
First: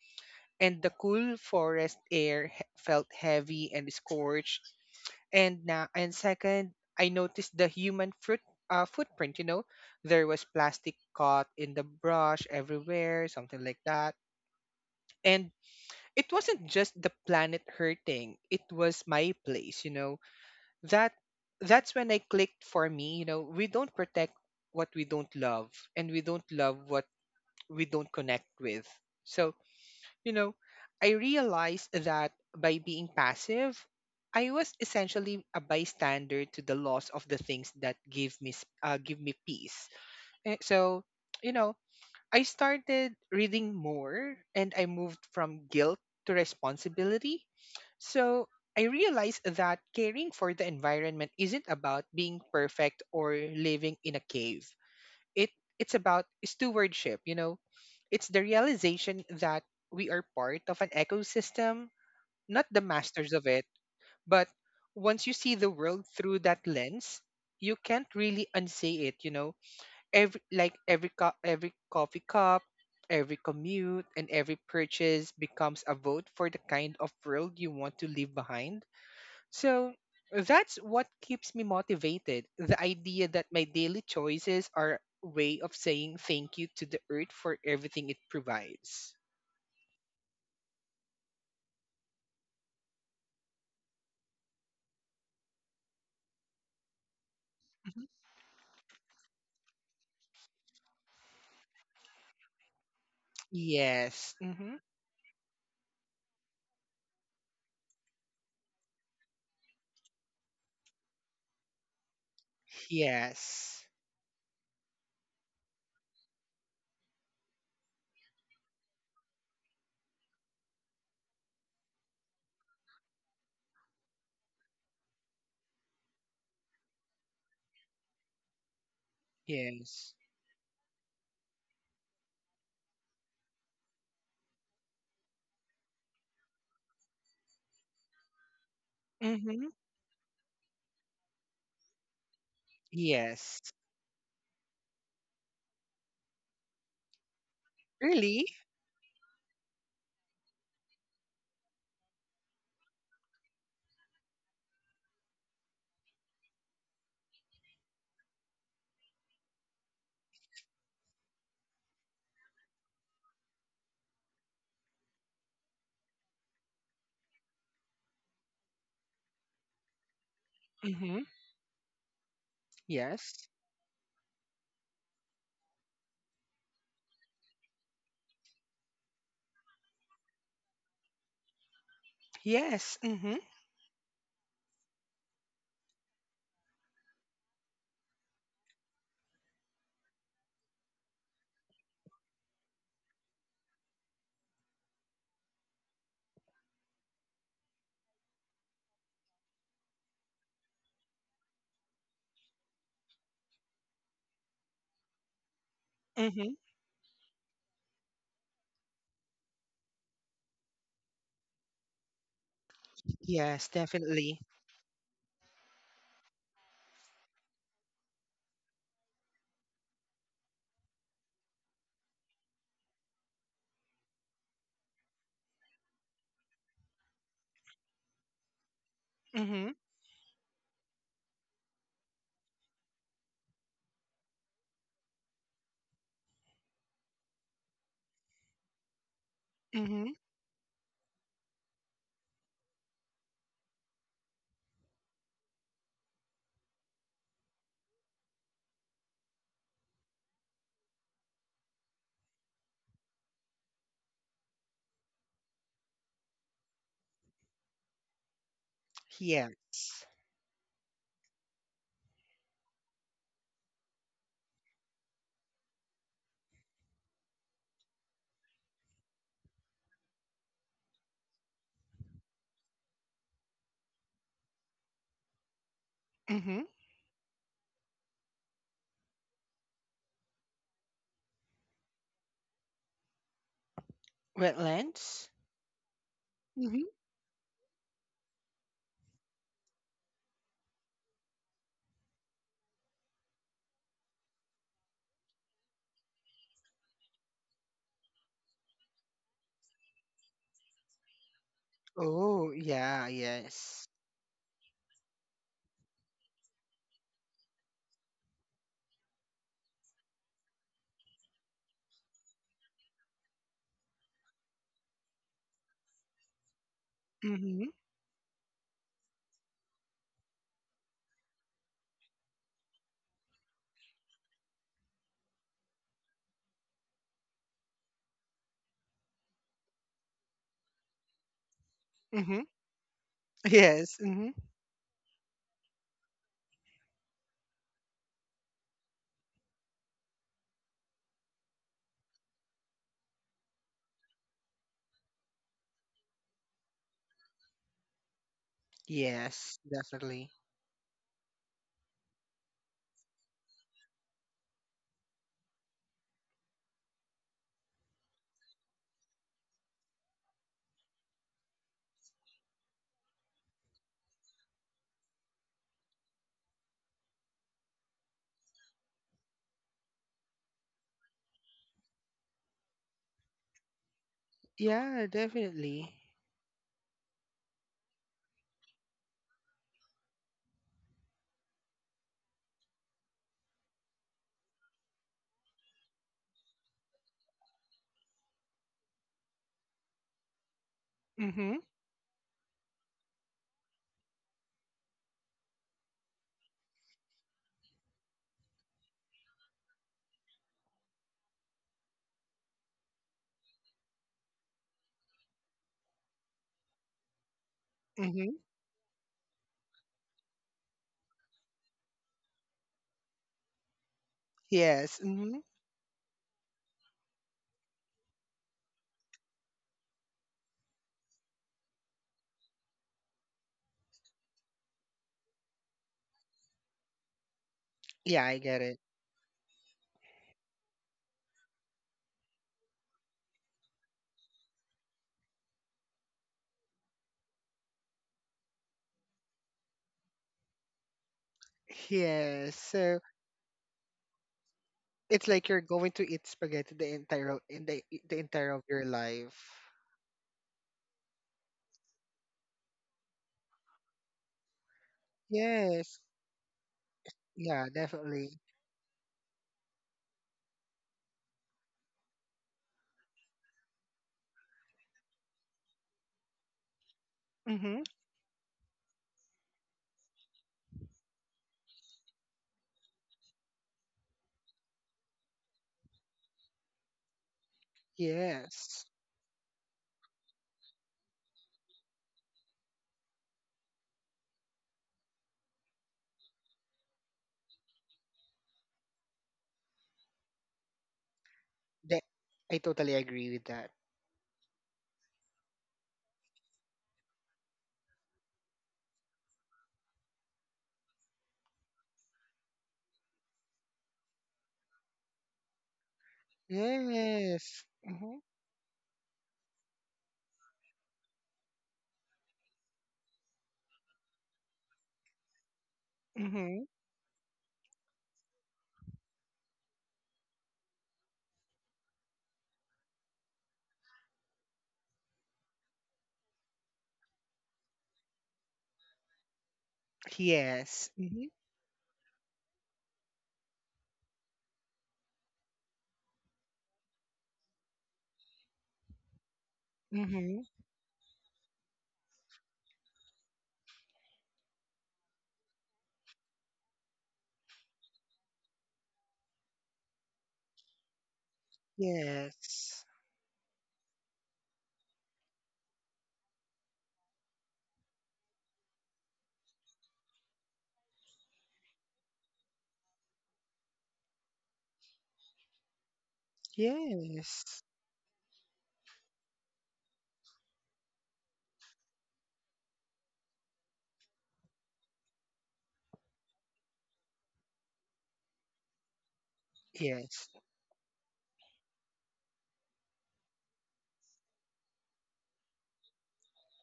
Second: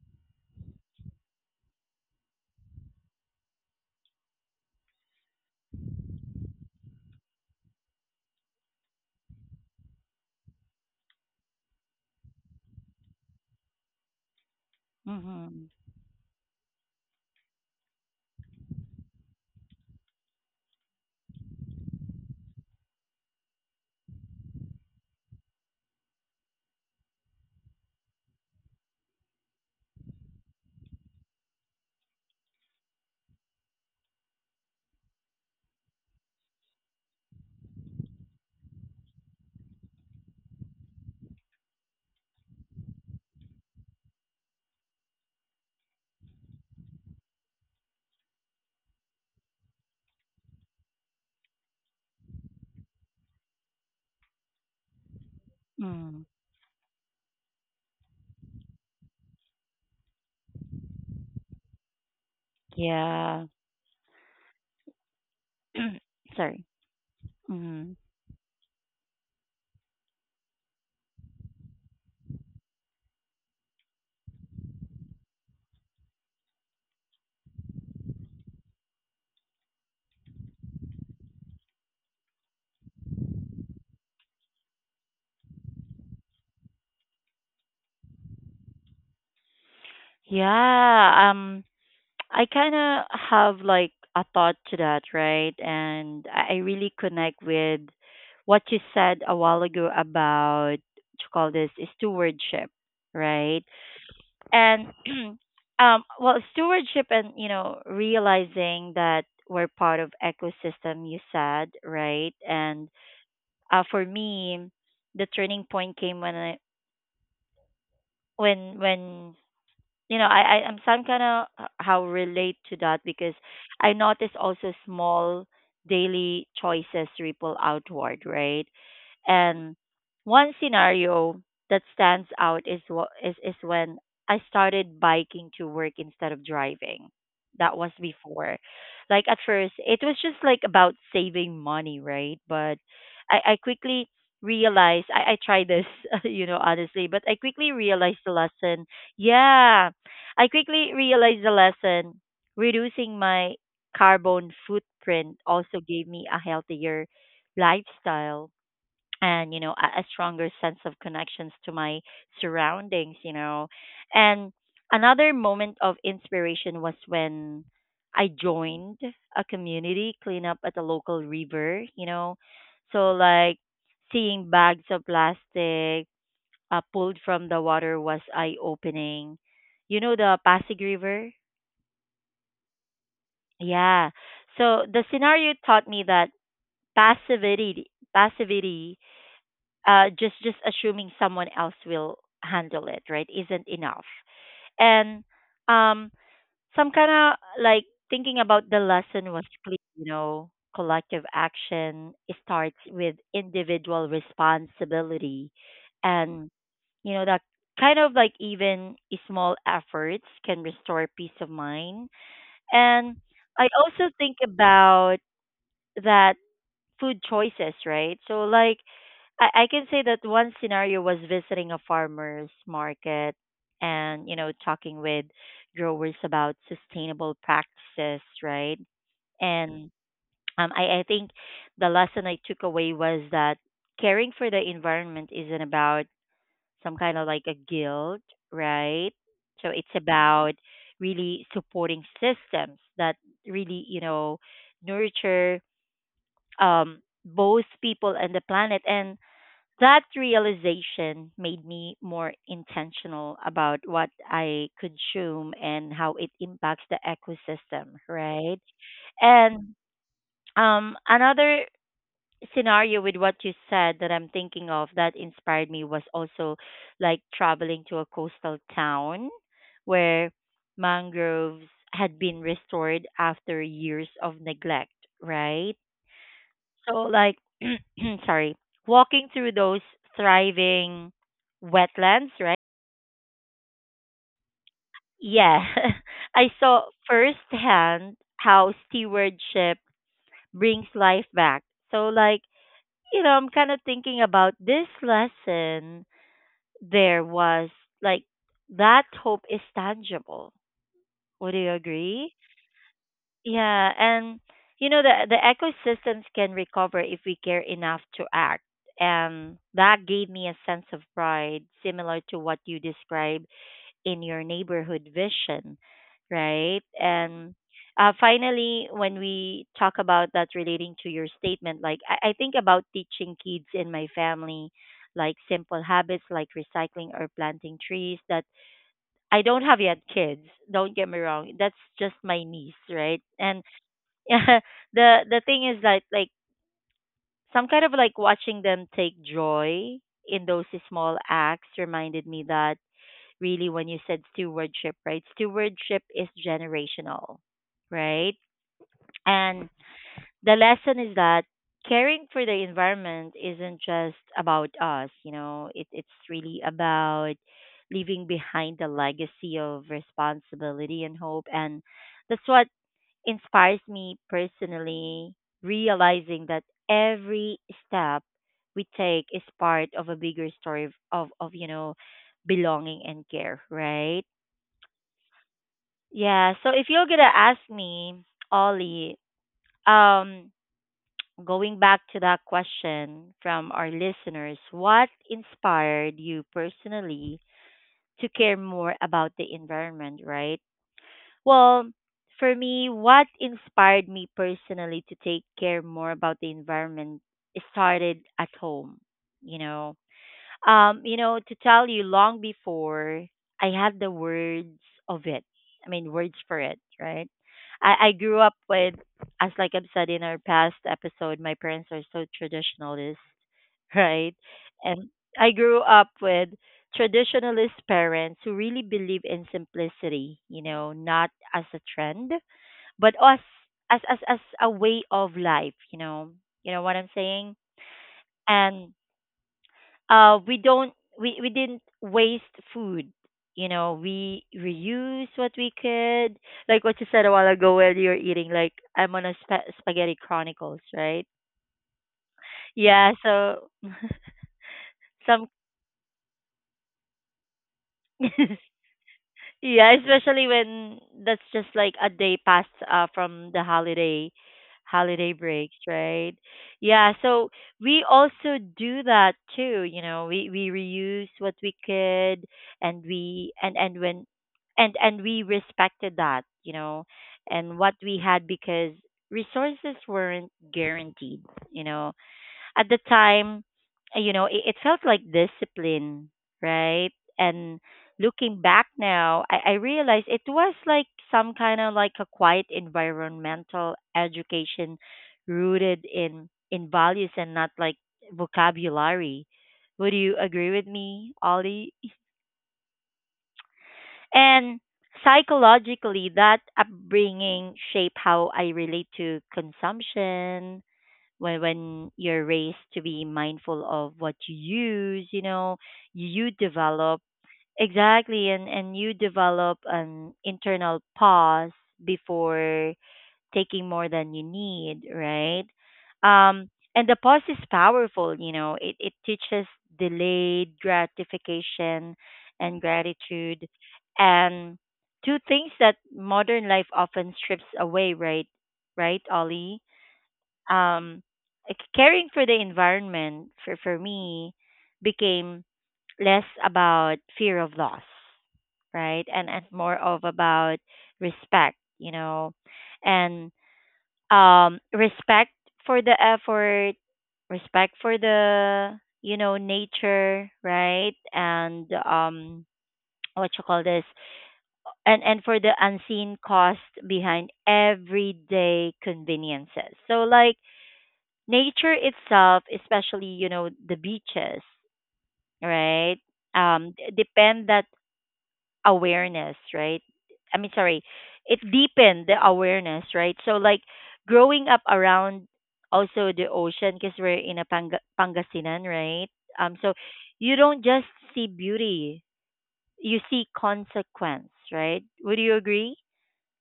[SPEAKER 2] and the cool forest air felt heavy and scorched and now, and second, I noticed the human fruit footprint. You know, there was plastic caught in the brush everywhere, something like that.
[SPEAKER 1] Mm-hmm.
[SPEAKER 2] And it wasn't just the planet hurting; it was my place. You know that that's when I clicked for me. You know, we don't protect what we don't love, and we don't love what we don't connect with. So you know, I realized that by being passive, I was essentially a bystander to the loss of the things that give me peace. Eh, so, you know, I started reading more and I moved from guilt to responsibility. So, I realized that caring for the environment isn't about being perfect or living in a cave. It it's
[SPEAKER 1] Mm.
[SPEAKER 2] about stewardship, you know. It's the realization that we are part of an ecosystem, not the masters of
[SPEAKER 1] Yeah.
[SPEAKER 2] it. But once you see the world through that
[SPEAKER 1] Sorry.
[SPEAKER 2] lens, you
[SPEAKER 1] Mm.
[SPEAKER 2] can't really unsee it, you know. Every coffee cup, every commute and every purchase becomes a vote for the kind of world you want to leave behind. So that's what keeps me motivated. The idea that my daily choices are a way of saying thank you to the earth for everything it provides.
[SPEAKER 1] Yeah. I kind of have like a thought to that, right? And I really connect with
[SPEAKER 2] Mhm.
[SPEAKER 1] what you said a while ago about what you call this stewardship, right?
[SPEAKER 2] Yes. Hmm.
[SPEAKER 1] And well, stewardship and you know realizing that we're part of ecosystem. You said right, and
[SPEAKER 2] Yes.
[SPEAKER 1] for me, the turning point came when I when you know, I'm some kind of how relate to that because I notice also small daily choices ripple outward, right? And
[SPEAKER 2] Yes.
[SPEAKER 1] one scenario that stands out is what is when I started biking to work instead of driving. That was before. Like at
[SPEAKER 2] Hmm.
[SPEAKER 1] first, it was just like about saving money, right? But I
[SPEAKER 2] Yes.
[SPEAKER 1] quickly realized I tried this, you know, honestly, but I quickly realized the
[SPEAKER 2] Really?
[SPEAKER 1] lesson. Yeah, I quickly realized the lesson. Reducing my carbon footprint also gave me a healthier lifestyle, and you know a stronger sense of connections to my surroundings, you know. And another moment of inspiration was when I joined a community cleanup at a
[SPEAKER 2] Hmm.
[SPEAKER 1] local river, you know. So
[SPEAKER 2] Yes.
[SPEAKER 1] like seeing bags of plastic pulled from the water was eye opening. You know the Pasig River?
[SPEAKER 2] Yes. Hmm.
[SPEAKER 1] Yeah. So the scenario taught me that passivity, passivity, just assuming someone else will handle it, right, isn't enough. And um, some kind of like thinking about the lesson was clear, you know, collective action starts with individual responsibility. And,
[SPEAKER 2] Hmm.
[SPEAKER 1] you know, that kind of like even small efforts can restore peace of mind. And
[SPEAKER 2] Yes,
[SPEAKER 1] I also think
[SPEAKER 2] definitely.
[SPEAKER 1] about that food choices, right? So, like, I can say that one scenario was visiting a farmer's market and, you know, talking with growers about sustainable practices, right?
[SPEAKER 2] Hmm.
[SPEAKER 1] And I think the lesson I took away was that caring for the environment isn't about some kind of like a guilt, right? So it's
[SPEAKER 2] Hmm.
[SPEAKER 1] about really supporting systems that really, you know, nurture both people and the planet. And that realization made me more intentional about what I consume and how it impacts the ecosystem, right?
[SPEAKER 2] Yes.
[SPEAKER 1] And another scenario with what you said that I'm thinking of that inspired me was also like traveling to a coastal town where mangroves had been restored after years of neglect, right?
[SPEAKER 2] Hmm.
[SPEAKER 1] So like sorry, walking through those thriving wetlands, right?
[SPEAKER 2] Wetlands?
[SPEAKER 1] Yeah. I saw
[SPEAKER 2] Hmm.
[SPEAKER 1] firsthand how stewardship brings life back. So like, you know, I'm kind of thinking about this lesson there was like that hope is tangible. Would you agree?
[SPEAKER 2] Oh, yeah, yes.
[SPEAKER 1] Yeah, and you know the ecosystems can recover if we care enough to act. And that gave me a sense of pride, similar to what you described in your neighborhood vision, right? And
[SPEAKER 2] Mm-hmm.
[SPEAKER 1] finally, when we talk about that relating to your statement, like I think about teaching kids in my family, like simple habits like recycling or planting trees. That I don't have yet kids. Don't get me wrong. That's just my niece, right? And
[SPEAKER 2] Yes. Hmm.
[SPEAKER 1] yeah the thing is that like some kind of like watching them take joy in those small acts reminded me that really, when you said stewardship, right, stewardship is generational, right?
[SPEAKER 2] Yes,
[SPEAKER 1] And
[SPEAKER 2] definitely.
[SPEAKER 1] the lesson is that caring for the environment isn't just about us, you know. It's really about leaving behind a legacy of responsibility and hope, and that's what inspires me personally, realizing that every step we take is part of a bigger story of, of you know, belonging and care, right?
[SPEAKER 2] Yeah, definitely.
[SPEAKER 1] Yeah, so if you're gonna ask me, Ollie, um, going back to that question from our listeners, what inspired you personally to care more about the environment, right?
[SPEAKER 2] Mm-hmm.
[SPEAKER 1] Well, for me, what inspired me personally to take care more about the environment started at home, you know. You know, to tell you long before I had the words of it. I mean words for it, right? I
[SPEAKER 2] Mm-hmm.
[SPEAKER 1] grew up with, as like I've said in our past episode, my parents are so traditionalist, right?
[SPEAKER 2] Yes.
[SPEAKER 1] And
[SPEAKER 2] Mm-hmm.
[SPEAKER 1] I grew up with traditionalist parents who really believe in simplicity, you know, not as a trend, but as as a way of life, you know. You know what I'm saying?
[SPEAKER 2] Yeah, I get it.
[SPEAKER 1] And we don't we didn't waste food. You know, we reuse what we could. Like what you said a while ago while you were eating, like I'm on a spaghetti chronicles, right?
[SPEAKER 2] Yes. So
[SPEAKER 1] Yeah, so
[SPEAKER 2] it's like
[SPEAKER 1] some
[SPEAKER 2] you're going to eat spaghetti the entire o- in the entire of your life.
[SPEAKER 1] yeah, especially when that's just like a day past from the holiday breaks,
[SPEAKER 2] Yes.
[SPEAKER 1] right? Yeah, so
[SPEAKER 2] Yeah,
[SPEAKER 1] we
[SPEAKER 2] definitely.
[SPEAKER 1] also do that too, you know. We reuse what we could, and we and when and we respected that, you know, and
[SPEAKER 2] Mm-hmm.
[SPEAKER 1] what we had because resources weren't guaranteed, you know, at the time. Uh, you know, it felt like discipline, right? And looking
[SPEAKER 2] Yes.
[SPEAKER 1] back now, I realized it was like some kind of like a quiet environmental education rooted in values and not like vocabulary. Would you agree with me, Ollie?
[SPEAKER 2] That I totally agree with that.
[SPEAKER 1] And psychologically, that upbringing shaped how I relate to consumption. When you're raised to be mindful of what you use, you know, you develop,
[SPEAKER 2] Yes. Mm-hmm.
[SPEAKER 1] exactly, and you develop an internal pause before taking more than you need, right?
[SPEAKER 2] Mm-hmm.
[SPEAKER 1] um and the pause is powerful, you know. It teaches delayed gratification and gratitude, and two things that modern life often strips away, right? Right, Ollie?
[SPEAKER 2] Yes.
[SPEAKER 1] um,
[SPEAKER 2] Mm-hmm.
[SPEAKER 1] like, caring for the environment for me became less about fear of loss, right, and more of
[SPEAKER 2] Mm-hmm.
[SPEAKER 1] about respect, you know, and respect for the effort, respect for the you know nature, right, and
[SPEAKER 2] Yes.
[SPEAKER 1] what you call this, and for the unseen cost behind everyday conveniences. So like nature itself, especially you know the beaches, right?
[SPEAKER 2] Yes.
[SPEAKER 1] Depend that awareness, right? I mean, sorry, it deepened the awareness, right? So like growing up around also the ocean, because we're in a Pangasinan, right? So
[SPEAKER 2] Yes.
[SPEAKER 1] you don't just see beauty, you see consequence, right? Would you agree?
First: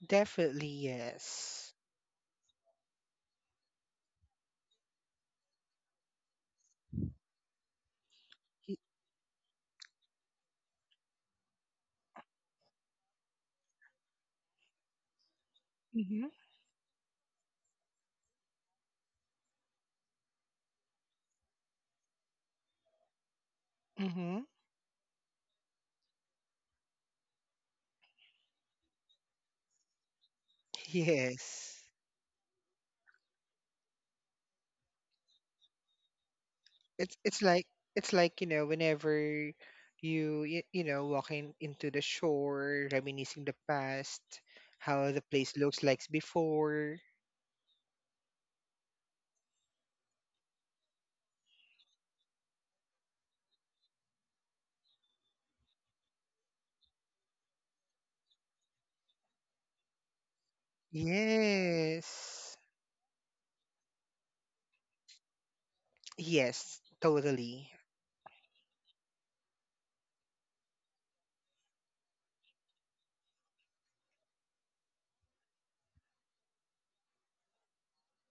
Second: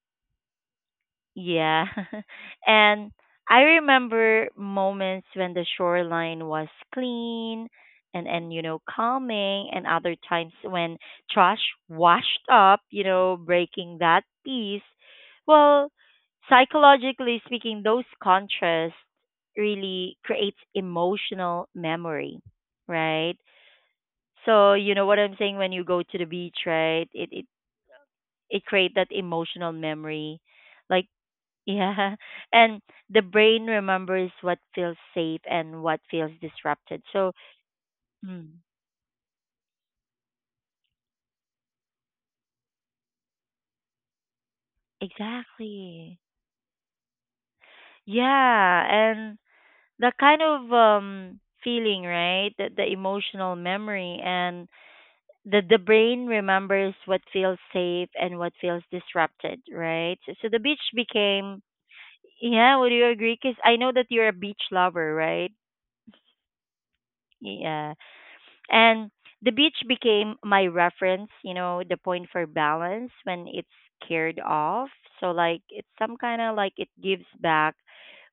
[SPEAKER 2] Definitely yes.
[SPEAKER 1] Yeah. And I remember moments when the shoreline was clean and calming and other times when trash washed up, breaking that peace. Well,
[SPEAKER 2] Mm-hmm.
[SPEAKER 1] psychologically speaking, those contrasts really creates emotional memory, right?
[SPEAKER 2] Mm-hmm.
[SPEAKER 1] So, you know what I'm saying when you go to the beach, right? It create that emotional memory like
[SPEAKER 2] Yes.
[SPEAKER 1] yeah. And the brain remembers what feels safe and what feels disrupted.
[SPEAKER 2] It's
[SPEAKER 1] So,
[SPEAKER 2] it's like it's like you
[SPEAKER 1] mm,
[SPEAKER 2] know whenever you know walking into the shore, reminiscing the past, how the place looks like
[SPEAKER 1] exactly.
[SPEAKER 2] before.
[SPEAKER 1] Yeah. And the kind of feeling, right? The emotional memory and the brain remembers what feels safe and what feels disrupted, right? So the beach became,
[SPEAKER 2] Yes.
[SPEAKER 1] yeah, would you agree? Because I know that you're a beach lover, right?
[SPEAKER 2] Yes. Totally.
[SPEAKER 1] Yeah. And the beach became my reference, you know, the point for balance when it's scared off. So like it's some kind of like it gives back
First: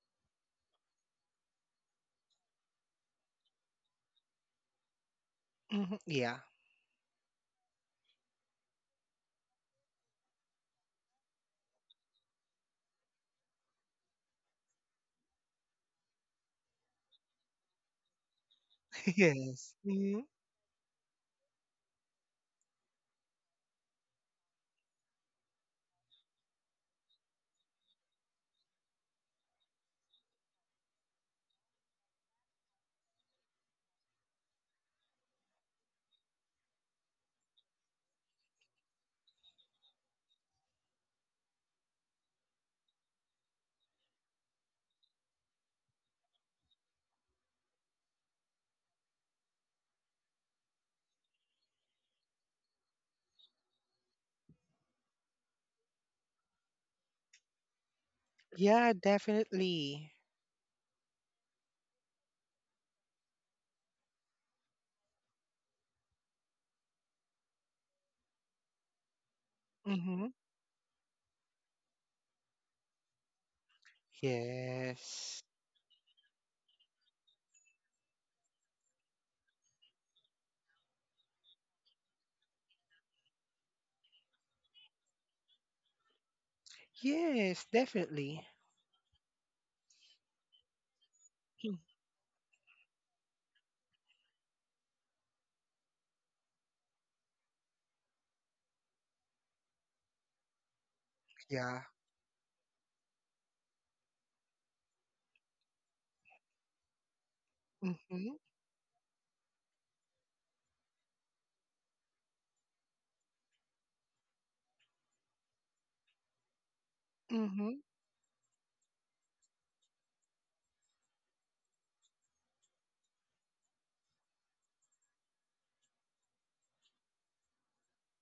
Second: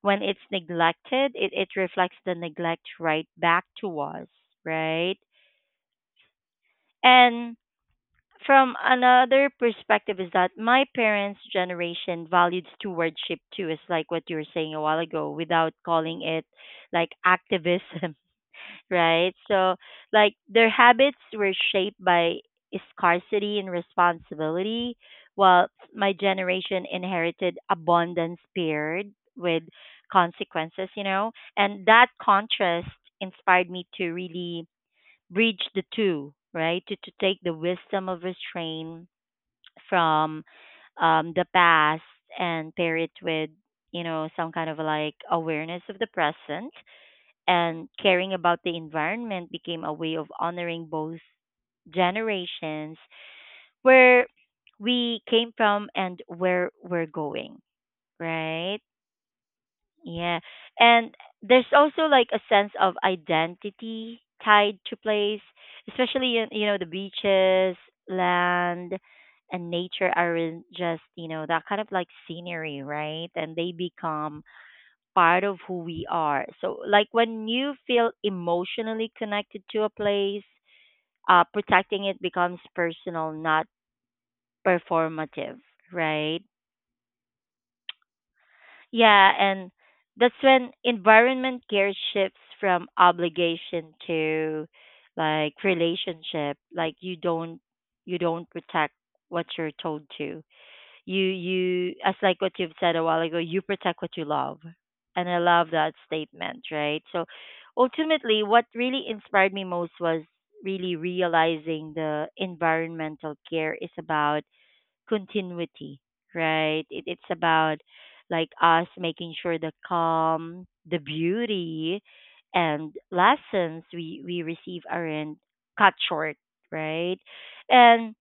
[SPEAKER 1] when it's neglected, it reflects the neglect right back to us, right?
[SPEAKER 2] Mm-hmm. Yeah.
[SPEAKER 1] And from another perspective is that my parents' generation valued stewardship too, is like what you were saying a while ago, without calling it like activism, right? So,
[SPEAKER 2] Yes. Mm-hmm.
[SPEAKER 1] like, their habits were shaped by scarcity and responsibility, while my generation inherited abundance paired with consequences, you know? And that contrast inspired me to really bridge the two, right? To take the wisdom of restraint from the past and pair it with, you know, some kind of like awareness of the present, and caring about the environment became a way of honoring both generations, where we came from and where we're going, right?
[SPEAKER 2] Yeah. Definitely.
[SPEAKER 1] Yeah. And there's also like a sense of identity tied to place, especially you know the beaches, land, and nature
[SPEAKER 2] Mm-hmm.
[SPEAKER 1] aren't just, you know, that kind of like scenery, right? And they become part
[SPEAKER 2] Yes.
[SPEAKER 1] of who we are. So, like when you feel emotionally connected to a place, protecting it becomes personal, not performative, right?
[SPEAKER 2] Yes. Definitely.
[SPEAKER 1] Yeah, and that's when environment
[SPEAKER 2] Mm.
[SPEAKER 1] care shifts from obligation to like relationship. Like you don't protect what you're told to. you
[SPEAKER 2] Yeah.
[SPEAKER 1] you as like what you've said a while ago, you protect what you love, and I love that statement, right? So
[SPEAKER 2] Mm-hmm.
[SPEAKER 1] ultimately what really inspired me most was really realizing the environmental care is about continuity, right? It's about like us making sure the calm, the beauty and lessons we receive aren't cut short, right? And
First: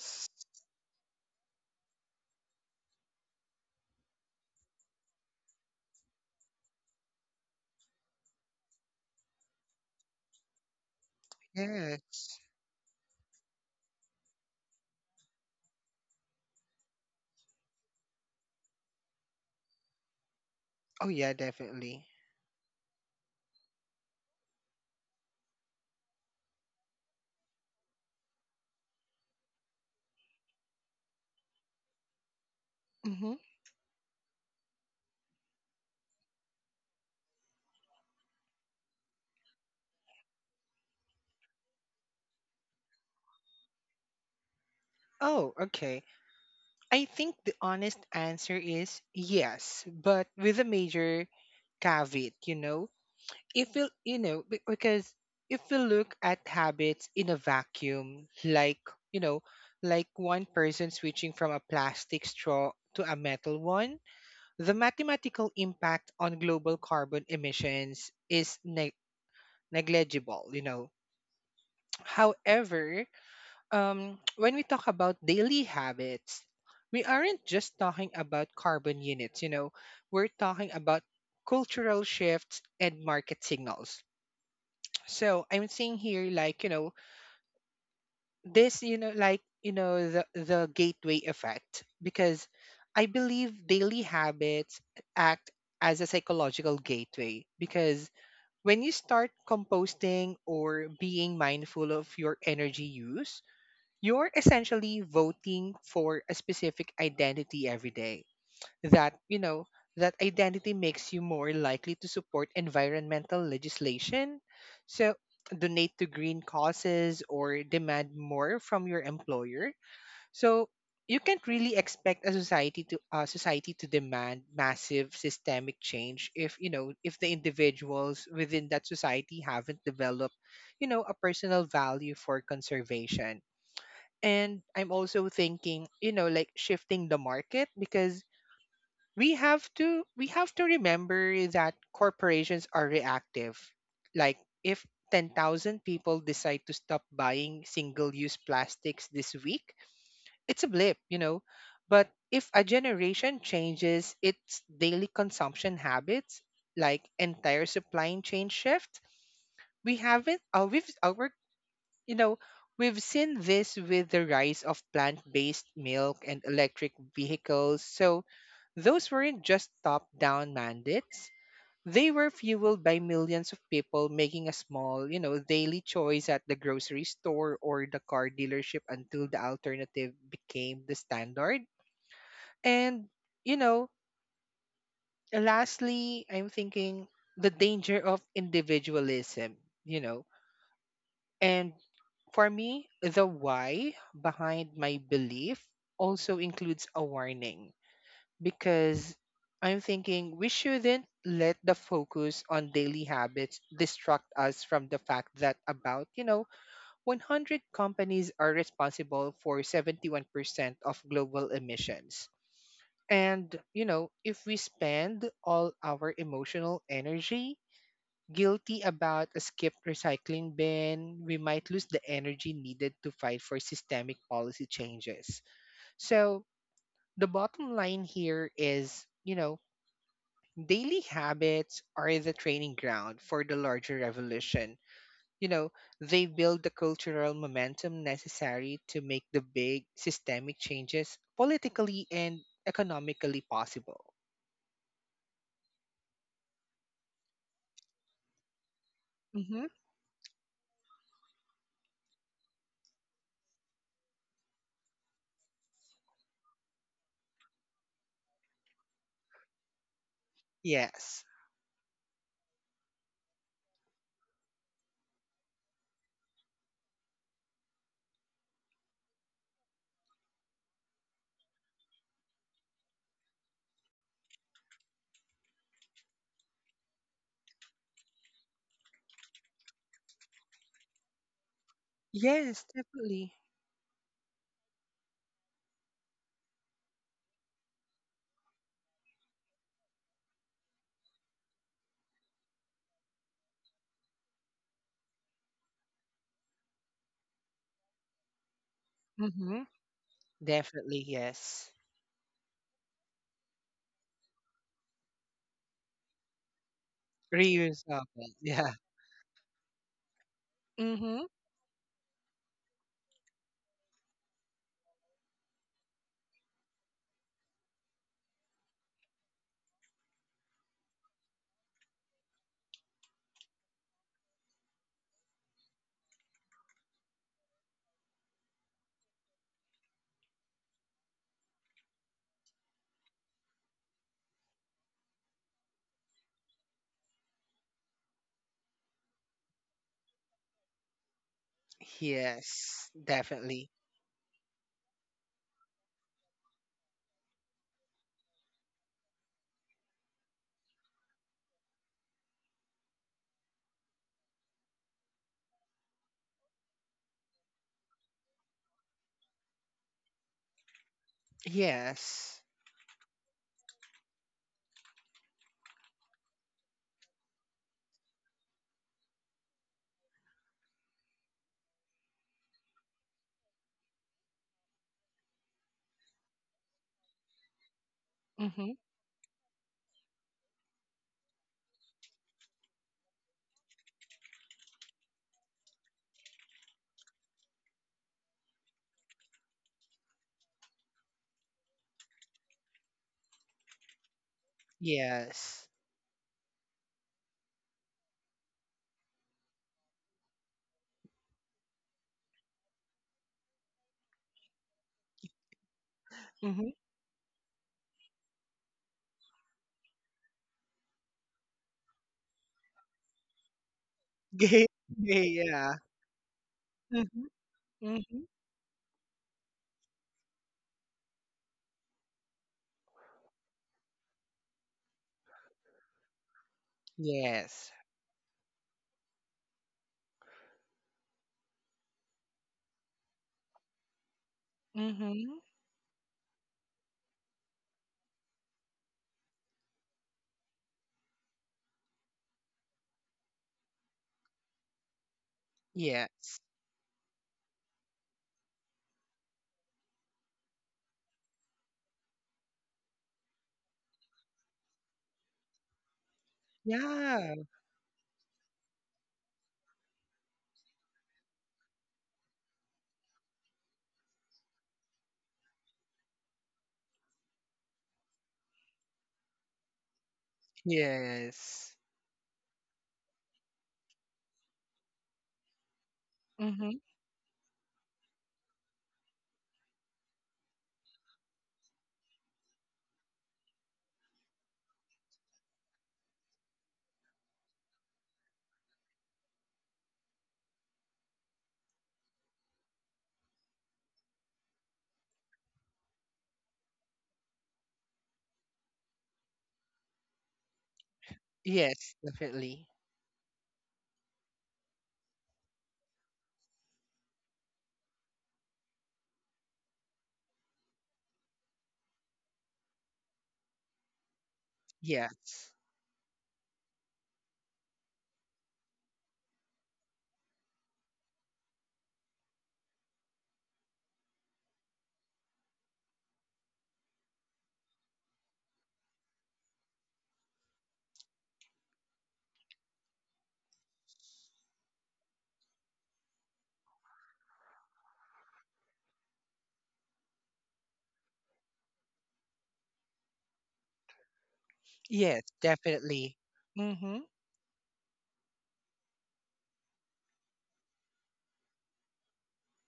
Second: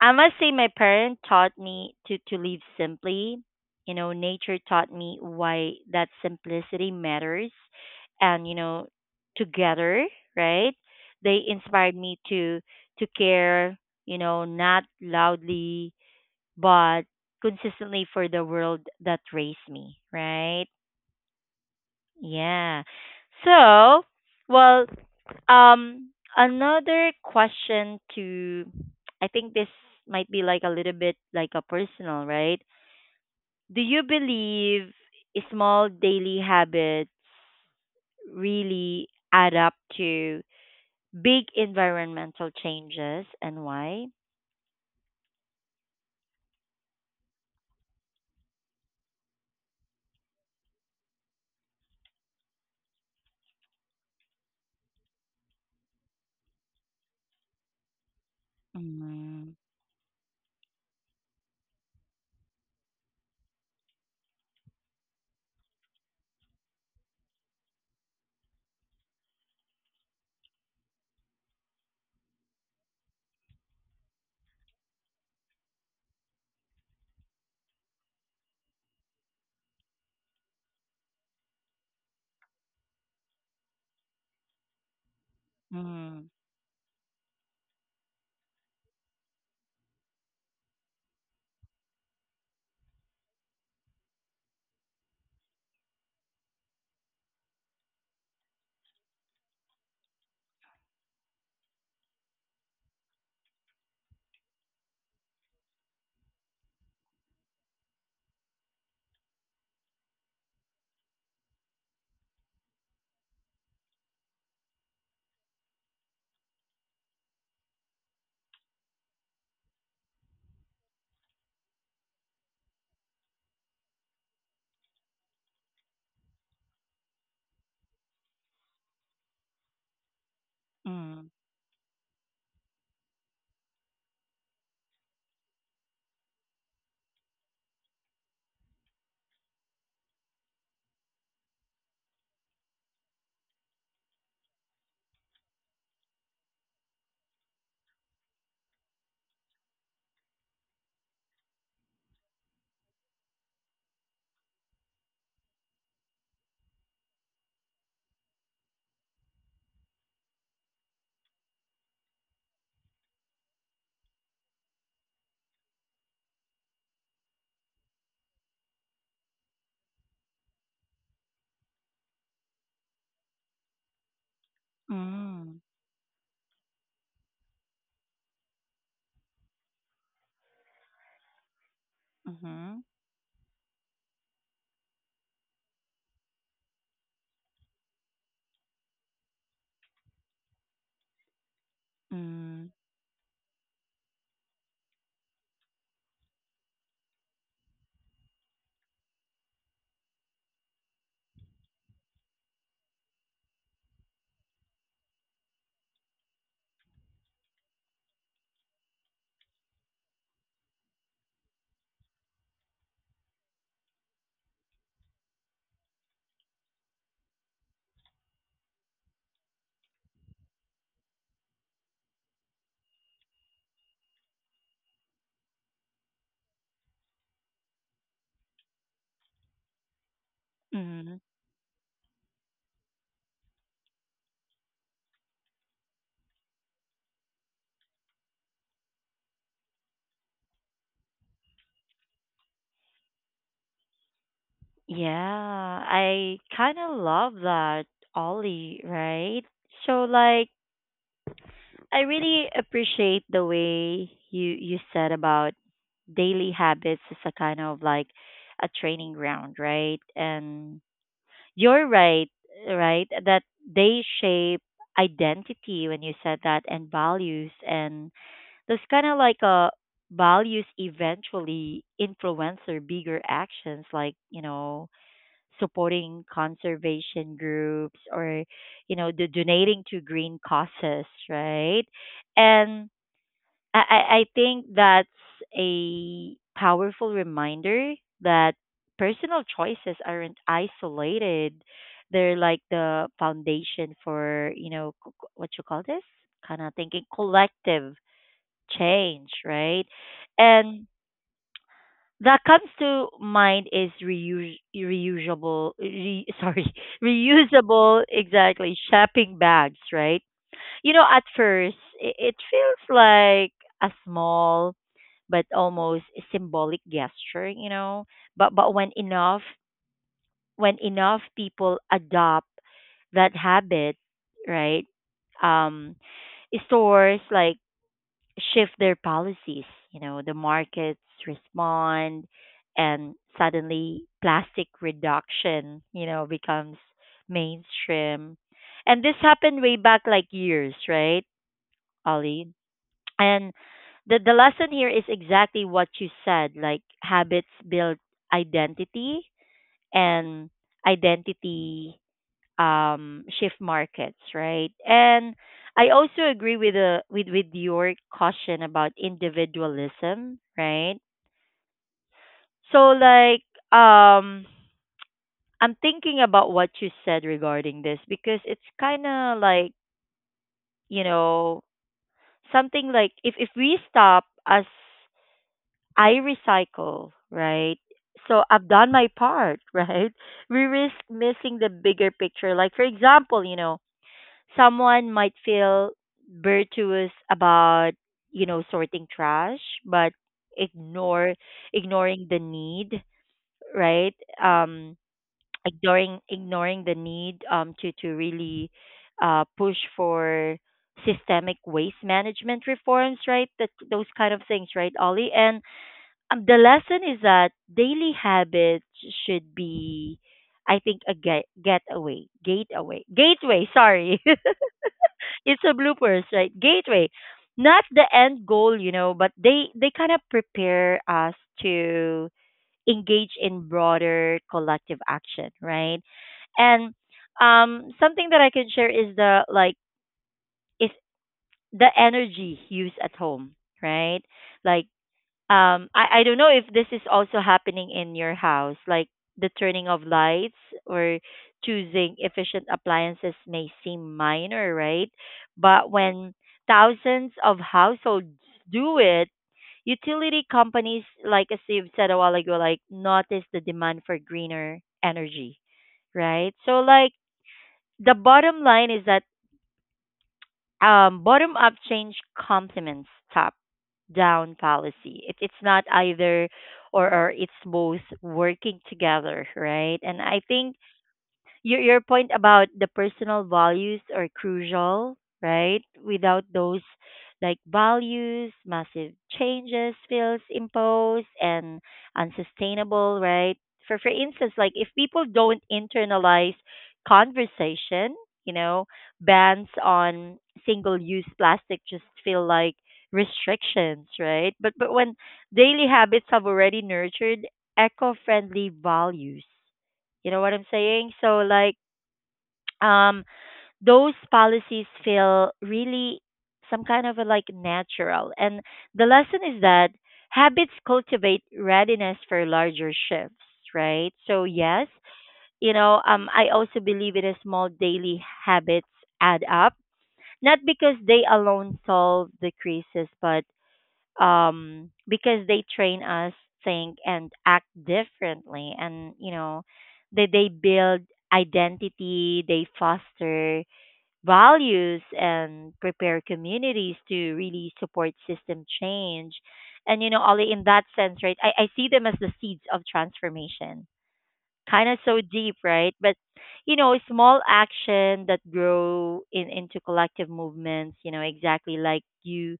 [SPEAKER 1] I must say my parents taught me to live simply. You know, nature taught me why that simplicity matters. And, you know, together, right? They inspired me
[SPEAKER 2] Yes.
[SPEAKER 1] to care, you know, not loudly but consistently for the world that raised me, right?
[SPEAKER 2] Oh, yeah, definitely.
[SPEAKER 1] Yeah. So, well, um, another question to, I think this might be like a little bit like a personal, right?
[SPEAKER 2] Hmm.
[SPEAKER 1] Do you believe small daily habits really add up to big environmental changes and why?
[SPEAKER 2] Oh, okay. I think the honest answer is yes, but with a major caveat, you know. If we, you know, be- because if we look at habits in a vacuum, like, you know,
[SPEAKER 1] Mm,
[SPEAKER 2] like one person switching from a plastic straw to a metal one, the mathematical impact on global carbon emissions is negligible, you know. However, when we talk about daily habits, we aren't just talking about carbon units, you know, we're talking about cultural shifts and market signals. So I'm seeing
[SPEAKER 1] mm,
[SPEAKER 2] here like, you know, this, you know, like, you know, the gateway effect, because I believe daily habits act as a psychological gateway. Because when you start composting or being mindful of your energy use, you're essentially voting for a specific identity every day, that you know that identity makes you more likely to support environmental legislation, so donate to green causes or demand more from your employer. So you can't really expect a society to demand massive systemic change if, you know, if the individuals within that society haven't developed, you know, a
[SPEAKER 1] mm,
[SPEAKER 2] personal value for conservation. And I'm also thinking, you know, like shifting the market, because we have to remember that corporations are reactive. Like, if 10,000 people decide to stop buying single use plastics this week, it's a blip, you know. But if a generation changes its daily consumption habits, like entire supply chain shift. We haven't we've, our You know, we've seen this with the rise of plant based milk and electric vehicles. So, those weren't just top down mandates. They were fueled by millions of people making a small,
[SPEAKER 1] mm,
[SPEAKER 2] daily choice at the grocery store or the car dealership until the alternative became the standard.
[SPEAKER 1] mhm,
[SPEAKER 2] And, you know, lastly, I'm thinking the danger of individualism, you know And for
[SPEAKER 1] mm,
[SPEAKER 2] me, the why behind my belief also includes a warning because I'm thinking we shouldn't let the focus on daily habits distract us from the fact that about, 100 companies are responsible for 71% of global emissions. And, if we spend all our emotional energy guilty about a skipped recycling bin, we might lose the energy needed to fight for systemic policy changes. So, the bottom line here is, daily
[SPEAKER 1] mm.
[SPEAKER 2] habits are the training ground for the larger revolution. You know, they build the cultural momentum necessary to make the big systemic changes politically and economically possible.
[SPEAKER 1] Yeah, I kind of love that, Ollie, right?
[SPEAKER 2] Hmm.
[SPEAKER 1] So, like, I really appreciate the way you said about daily habits as a kind of like a training ground, right? And
[SPEAKER 2] Yes.
[SPEAKER 1] you're right, right? That they shape identity when you said that, and values, and those kind of like a values eventually influence their bigger actions like, you know, supporting conservation groups or you know the donating to green causes, right?
[SPEAKER 2] Yes,
[SPEAKER 1] And
[SPEAKER 2] definitely.
[SPEAKER 1] I think that's a powerful reminder that personal choices aren't isolated, they're like the foundation for, you know, what you call this, kind of thinking collective change,
[SPEAKER 2] Hmm.
[SPEAKER 1] right? And
[SPEAKER 2] Definitely, yes.
[SPEAKER 1] that comes to mind is reuse, reusable, sorry,
[SPEAKER 2] Reuse.
[SPEAKER 1] reusable,
[SPEAKER 2] Yeah.
[SPEAKER 1] exactly, shopping bags, right? You know, at
[SPEAKER 2] Mm-hmm.
[SPEAKER 1] first, it feels like a small but almost symbolic gesture, you know, but when enough people adopt that habit, right? Um, stores like shift their policies. You know, the markets respond, and suddenly plastic reduction, you know, becomes mainstream. And this happened way back like years, right, Ollie?
[SPEAKER 2] Yes.
[SPEAKER 1] And
[SPEAKER 2] Definitely.
[SPEAKER 1] the lesson here is exactly what you said. Like habits build identity, and identity shift markets, right? And I also agree with the with your caution about individualism, right?
[SPEAKER 2] Yes.
[SPEAKER 1] So like I'm thinking about what you said regarding this because it's kind of like, you know, something like if we stop as, I recycle, right? So I've
[SPEAKER 2] Mm-hmm.
[SPEAKER 1] done my part, right? We risk missing the bigger picture. Like for example, you know, someone might feel virtuous about, you know, sorting trash but ignore ignoring the need, right? um
[SPEAKER 2] Yes.
[SPEAKER 1] ignoring the need to really push for systemic waste management reforms, right? That those kind of things, right, Ollie? And the
[SPEAKER 2] Mm-hmm.
[SPEAKER 1] lesson is that daily habits should be, I think, a gateway. Sorry,
[SPEAKER 2] Gay. Gay,
[SPEAKER 1] it's
[SPEAKER 2] yeah.
[SPEAKER 1] a bloopers, right? Gateway,
[SPEAKER 2] Mm-hmm.
[SPEAKER 1] not the
[SPEAKER 2] Mm-hmm.
[SPEAKER 1] end goal, you know, but they kind of prepare us to engage in broader collective action, right? And
[SPEAKER 2] Yes.
[SPEAKER 1] something that I can share is the like is the energy used at home, right? Like
[SPEAKER 2] Mm-hmm.
[SPEAKER 1] I don't know if this is also happening in your house, like the turning of lights or choosing efficient appliances may seem minor, right? But when
[SPEAKER 2] Yes.
[SPEAKER 1] thousands of households do it, utility companies, like as you've said a while ago, like notice the demand for greener energy, right? So like
[SPEAKER 2] Yeah.
[SPEAKER 1] the bottom line is that bottom up change complements top down policy. It's not either or it's both working together, right? And I think
[SPEAKER 2] Yes.
[SPEAKER 1] your point about the personal values are crucial, right? Without
[SPEAKER 2] Mm-hmm.
[SPEAKER 1] those like values, massive changes feels imposed and unsustainable, right? For instance, like if people don't internalize conversation, you know, bans on single use plastic just feel like restrictions, right? But when daily habits have already nurtured eco friendly values. You know what I'm saying? So like
[SPEAKER 2] Yes. Definitely.
[SPEAKER 1] um, those policies feel really some kind of a, like natural. And the lesson is that habits cultivate readiness for larger shifts, right? So yes,
[SPEAKER 2] Yes.
[SPEAKER 1] you know, I also believe it is small daily habits add up, not because they alone solve the crisis, but because they train us think and act differently, and you know, they build identity, they foster values and prepare communities to really support system change. And you know, Ollie, in that sense, right, I see them as the seeds of transformation. Kind of
[SPEAKER 2] Yes.
[SPEAKER 1] so deep, right?
[SPEAKER 2] Definitely.
[SPEAKER 1] But you
[SPEAKER 2] Mm-hmm.
[SPEAKER 1] know, small action that grow in into collective movements, you know, exactly like you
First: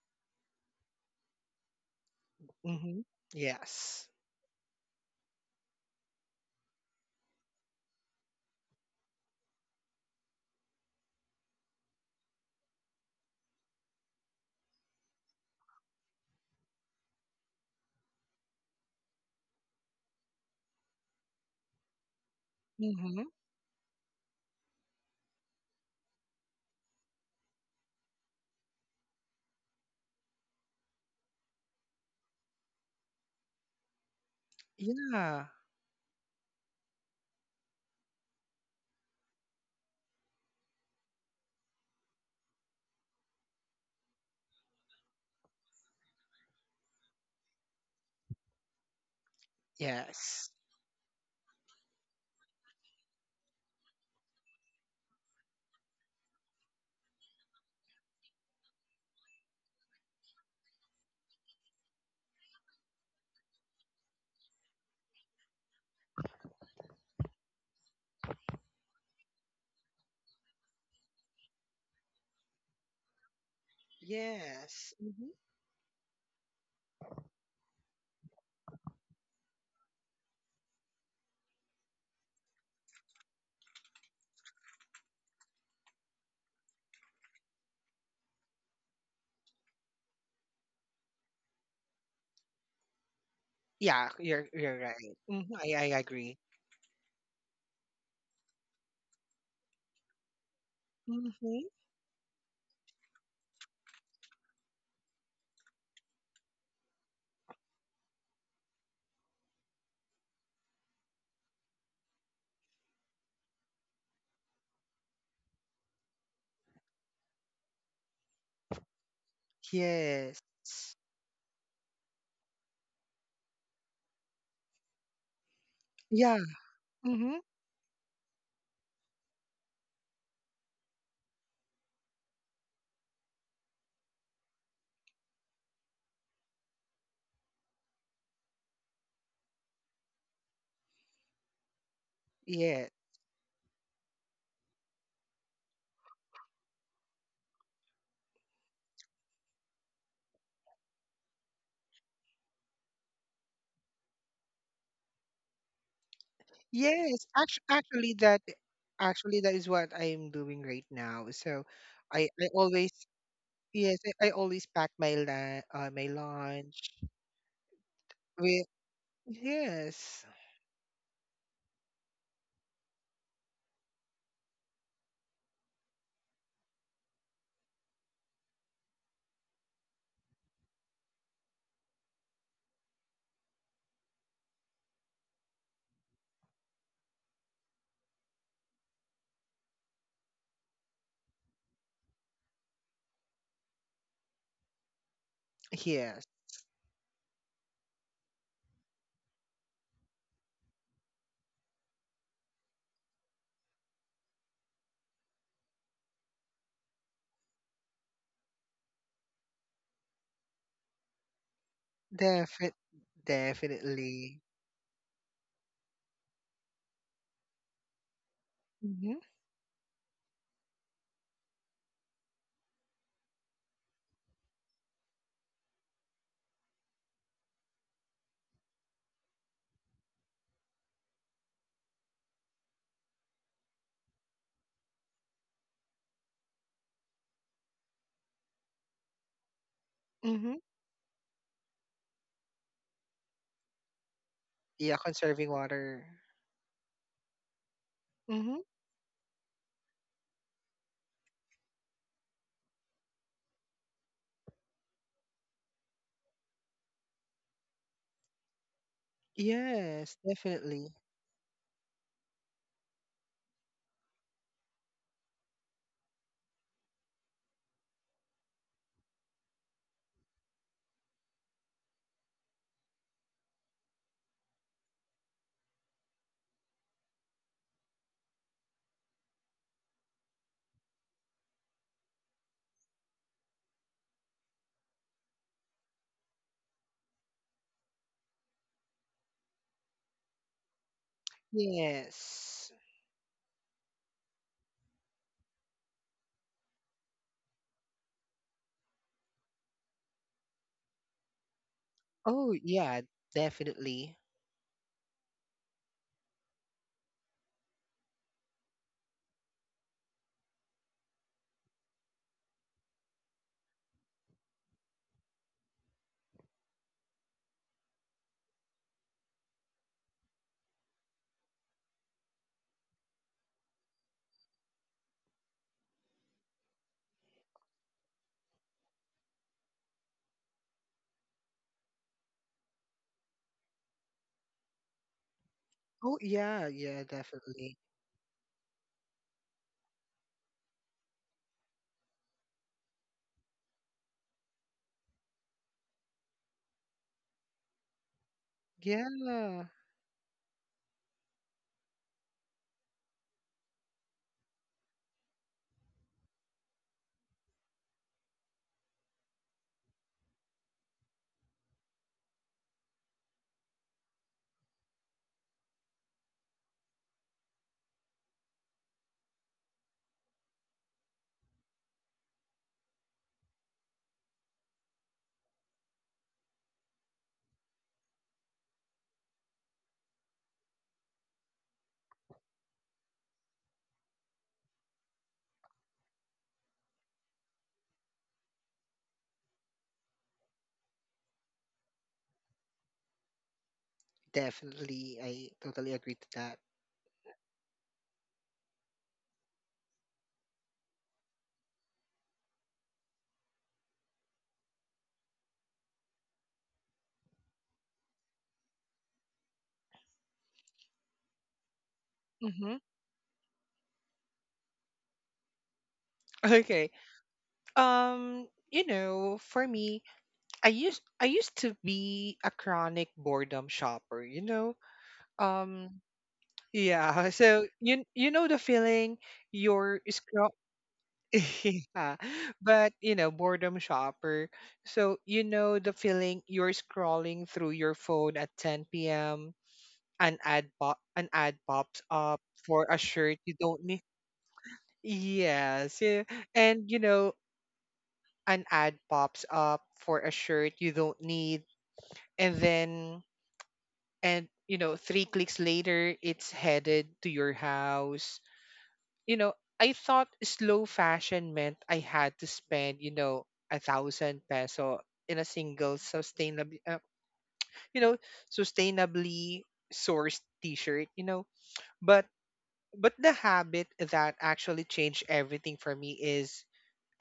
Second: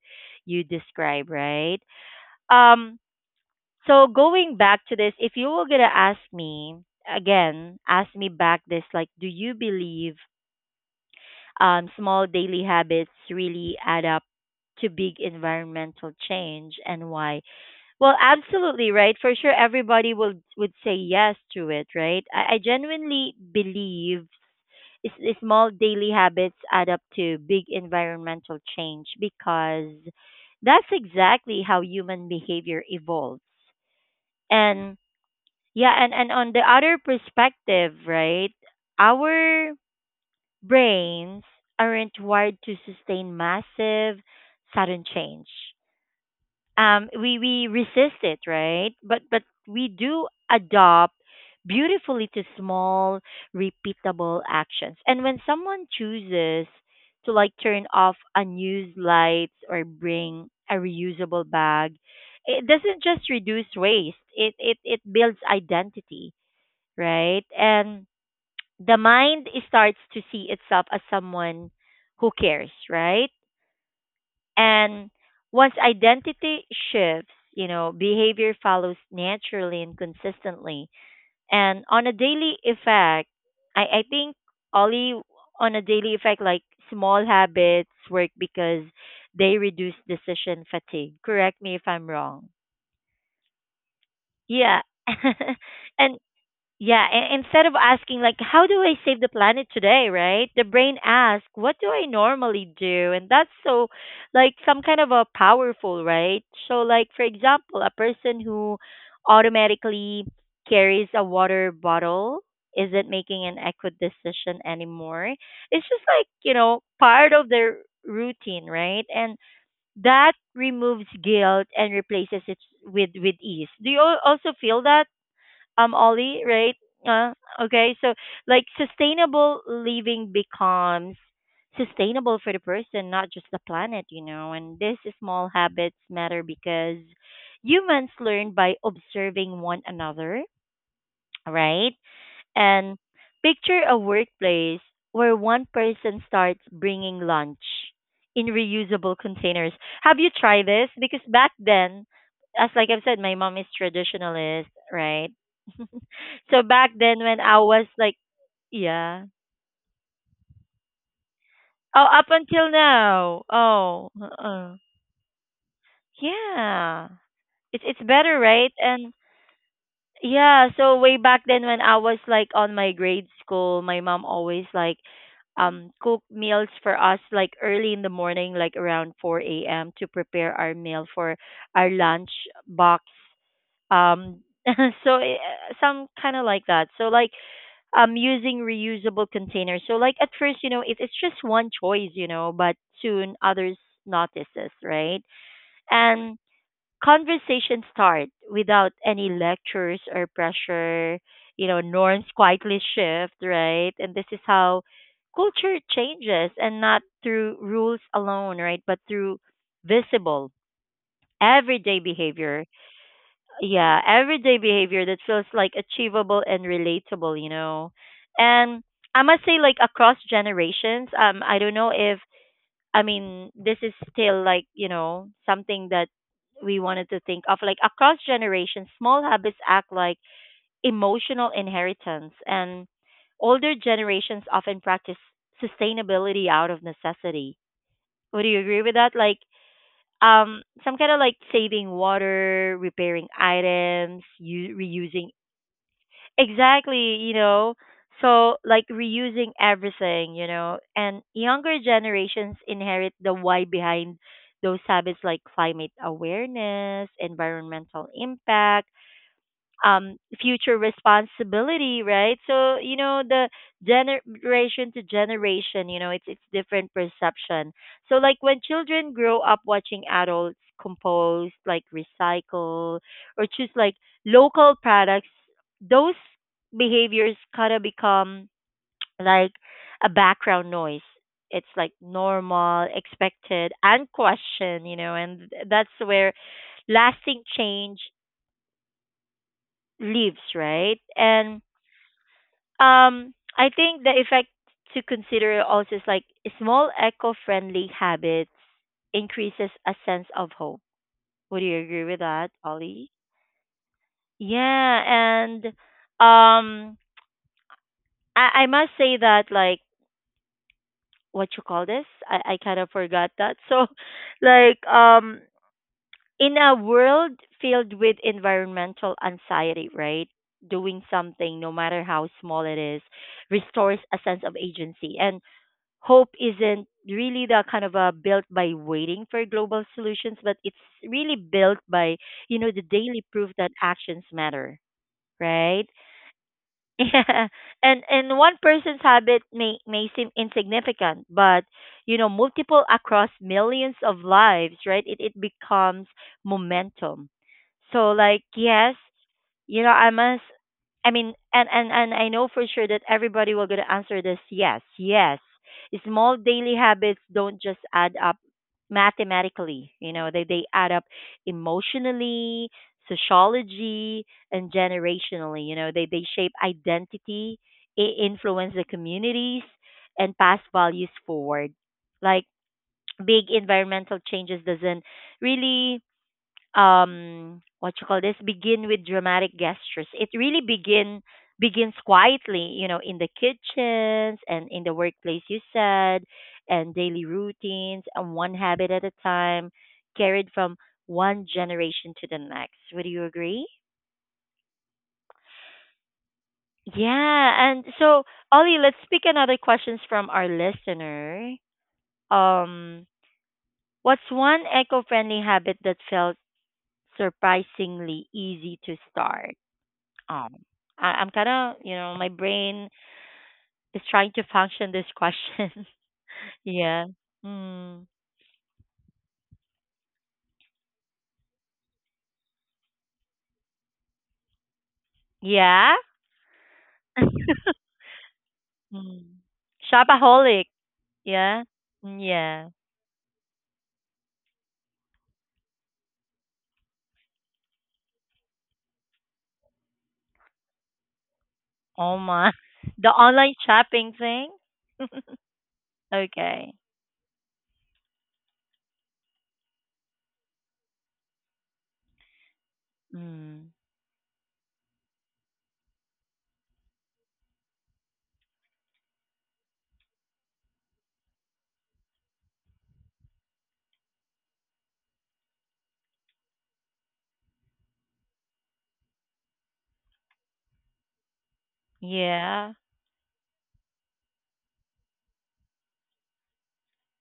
[SPEAKER 1] you describe, right? Um,
[SPEAKER 2] Mm-hmm.
[SPEAKER 1] so
[SPEAKER 2] Yes.
[SPEAKER 1] going back to this, if you were gonna ask me again, ask me back this, like, do you believe small daily habits really add up to big environmental change and why? Well, absolutely, right? For sure, everybody would say yes to it, right? I
[SPEAKER 2] Mm-hmm.
[SPEAKER 1] genuinely believe small daily habits add up to big environmental change because that's exactly how human behavior evolves. And
[SPEAKER 2] Yeah.
[SPEAKER 1] yeah, and on the other perspective, right? Our brains aren't wired to sustain massive, sudden change. We resist it, right? But we do
[SPEAKER 2] Yes.
[SPEAKER 1] adopt beautifully to small, repeatable actions. And when someone chooses to like turn off unused lights or bring a reusable bag, it doesn't just reduce waste. It builds identity, right? And the mind starts to see itself as someone who cares, right?
[SPEAKER 2] Yes.
[SPEAKER 1] And
[SPEAKER 2] Mm-hmm.
[SPEAKER 1] once identity shifts, you know, behavior follows naturally and consistently. And on a daily effect, I think only on a daily effect, like small habits work because they reduce decision fatigue. Correct me if I'm wrong.
[SPEAKER 2] Yeah, you're
[SPEAKER 1] Yeah.
[SPEAKER 2] right. Hmm. I
[SPEAKER 1] and
[SPEAKER 2] agree.
[SPEAKER 1] yeah, instead of asking like how do I save the planet today, right? The brain asks,
[SPEAKER 2] Hmm.
[SPEAKER 1] what do I normally do? And that's so like some kind of a powerful, right? So like for example, a person who automatically carries a water bottle isn't making an eco decision anymore. It's just like, you know, part of their routine, right? And that
[SPEAKER 2] Yes.
[SPEAKER 1] removes guilt and replaces it with ease. Do you also feel that? Ollie,
[SPEAKER 2] Yeah.
[SPEAKER 1] right? Uh,
[SPEAKER 2] Hmm.
[SPEAKER 1] okay, so like sustainable living becomes sustainable for the person, not just the planet, you know. And these small habits matter because humans learn by observing one another, right?
[SPEAKER 2] Yeah.
[SPEAKER 1] And picture a workplace where one person starts bringing lunch in reusable containers. Have you tried this? Because back then, as like I've said, my mom is traditionalist, right? So back then
[SPEAKER 2] Yes.
[SPEAKER 1] when I
[SPEAKER 2] Actually,
[SPEAKER 1] was
[SPEAKER 2] actually,
[SPEAKER 1] like,
[SPEAKER 2] that
[SPEAKER 1] yeah.
[SPEAKER 2] actually that is what I'm doing right now. So,
[SPEAKER 1] Oh, up
[SPEAKER 2] I
[SPEAKER 1] until
[SPEAKER 2] always,
[SPEAKER 1] now.
[SPEAKER 2] yes,
[SPEAKER 1] Oh,
[SPEAKER 2] I always
[SPEAKER 1] uh-uh.
[SPEAKER 2] pack my lunch
[SPEAKER 1] Yeah. It's better,
[SPEAKER 2] with,
[SPEAKER 1] right? And
[SPEAKER 2] yes,
[SPEAKER 1] yeah, so way back then when I was like on my grade school, my mom always like cook meals for us like early in the morning, like around 4 a.m. to prepare our meal for our lunch box. Um so some kind of like that. So like using reusable containers. So like at first, you know, it's just one choice, you know, but soon others notices, right?
[SPEAKER 2] yes,
[SPEAKER 1] And conversations start without any lectures or pressure, you know, norms quietly shift, right? And this is how culture changes and not through rules alone, right? But through visible everyday behavior.
[SPEAKER 2] defi
[SPEAKER 1] Yeah,
[SPEAKER 2] definitely.
[SPEAKER 1] everyday behavior that feels like achievable and relatable, you know. And
[SPEAKER 2] Hmm.
[SPEAKER 1] I must say, like across generations, I don't know if I mean this is still like you know something that we wanted to think of, like across generations, small habits act like emotional inheritance, and older generations often practice sustainability out of necessity. Would you agree with that? Like
[SPEAKER 2] Hmm.
[SPEAKER 1] some kind of like saving water, repairing items,
[SPEAKER 2] Yeah,
[SPEAKER 1] reusing.
[SPEAKER 2] conserving water.
[SPEAKER 1] Exactly, you know. So
[SPEAKER 2] Hmm.
[SPEAKER 1] like reusing everything, you know. And younger generations inherit the why behind those habits like climate awareness, environmental impact,
[SPEAKER 2] Yes,
[SPEAKER 1] future
[SPEAKER 2] definitely.
[SPEAKER 1] responsibility, right? So you know the generation to generation, you know, it's different perception. So like when children grow up watching adults compost, like recycle or choose like local products, those behaviors kind of become like a background noise. It's like normal, expected and questioned, you know. And that's where lasting change lives, right? And
[SPEAKER 2] Yes.
[SPEAKER 1] I think the effect to consider also is like small eco-friendly habits increases a sense of hope. Would you agree with that,
[SPEAKER 2] Oh yeah,
[SPEAKER 1] Ollie?
[SPEAKER 2] definitely.
[SPEAKER 1] Yeah, and um, I must say that like what you call this, I kind of forgot that. So, like in a world filled with environmental anxiety, right? Doing something, no matter how small it is, restores a sense of agency. And hope isn't really the kind of built by waiting for global solutions, but it's really built by you know the daily proof that actions matter, right?
[SPEAKER 2] Oh yeah, yeah,
[SPEAKER 1] Yeah.
[SPEAKER 2] definitely.
[SPEAKER 1] And one person's habit may seem insignificant, but you know multiple across millions of lives, right? It becomes momentum. So like yes.
[SPEAKER 2] Yeah,
[SPEAKER 1] You know, I must. I mean, and I know for sure that everybody will gonna answer this. Yes, yes. Small daily habits don't just add up mathematically. You know, they add up emotionally, sociology, and generationally. You know, they shape identity, influence the communities, and pass values forward. Like big environmental changes doesn't really what you call this begin with dramatic gestures. It really begins quietly, you know, in the kitchens and in the workplace, you said, and daily routines, and one habit at a time, carried from one generation to the next. Would you agree?
[SPEAKER 2] definitely. I totally agree to that.
[SPEAKER 1] Yeah, and so Ollie, let's pick another questions from our listener. um what's one eco-friendly habit that felt surprisingly easy to start? Um, I'm kind of, you know, my
[SPEAKER 2] Mm-hmm.
[SPEAKER 1] brain is trying to function this question.
[SPEAKER 2] Okay.
[SPEAKER 1] Yeah. Mm.
[SPEAKER 2] For me, I used to be a chronic boredom shopper.
[SPEAKER 1] Yeah.
[SPEAKER 2] Um, yeah. So you know the feeling
[SPEAKER 1] Mm.
[SPEAKER 2] you're scroll.
[SPEAKER 1] Shopaholic. Yeah.
[SPEAKER 2] Yeah.
[SPEAKER 1] Mm, yeah.
[SPEAKER 2] But boredom shopper. So you know the feeling you're scrolling through your phone at 10 p.m., an ad pops
[SPEAKER 1] Oh
[SPEAKER 2] up
[SPEAKER 1] my.
[SPEAKER 2] for a
[SPEAKER 1] The
[SPEAKER 2] shirt you
[SPEAKER 1] online
[SPEAKER 2] don't need.
[SPEAKER 1] shopping thing?
[SPEAKER 2] Yes, yeah.
[SPEAKER 1] Okay.
[SPEAKER 2] And an ad pops up for a shirt you don't need, and then,
[SPEAKER 1] Mm.
[SPEAKER 2] and you know three clicks later it's headed to your house you know I thought slow fashion meant I had to spend, 1,000 peso in a single, sustainably, you know sustainably sourced t-shirt. but
[SPEAKER 1] Yeah.
[SPEAKER 2] But the habit that actually changed everything for me is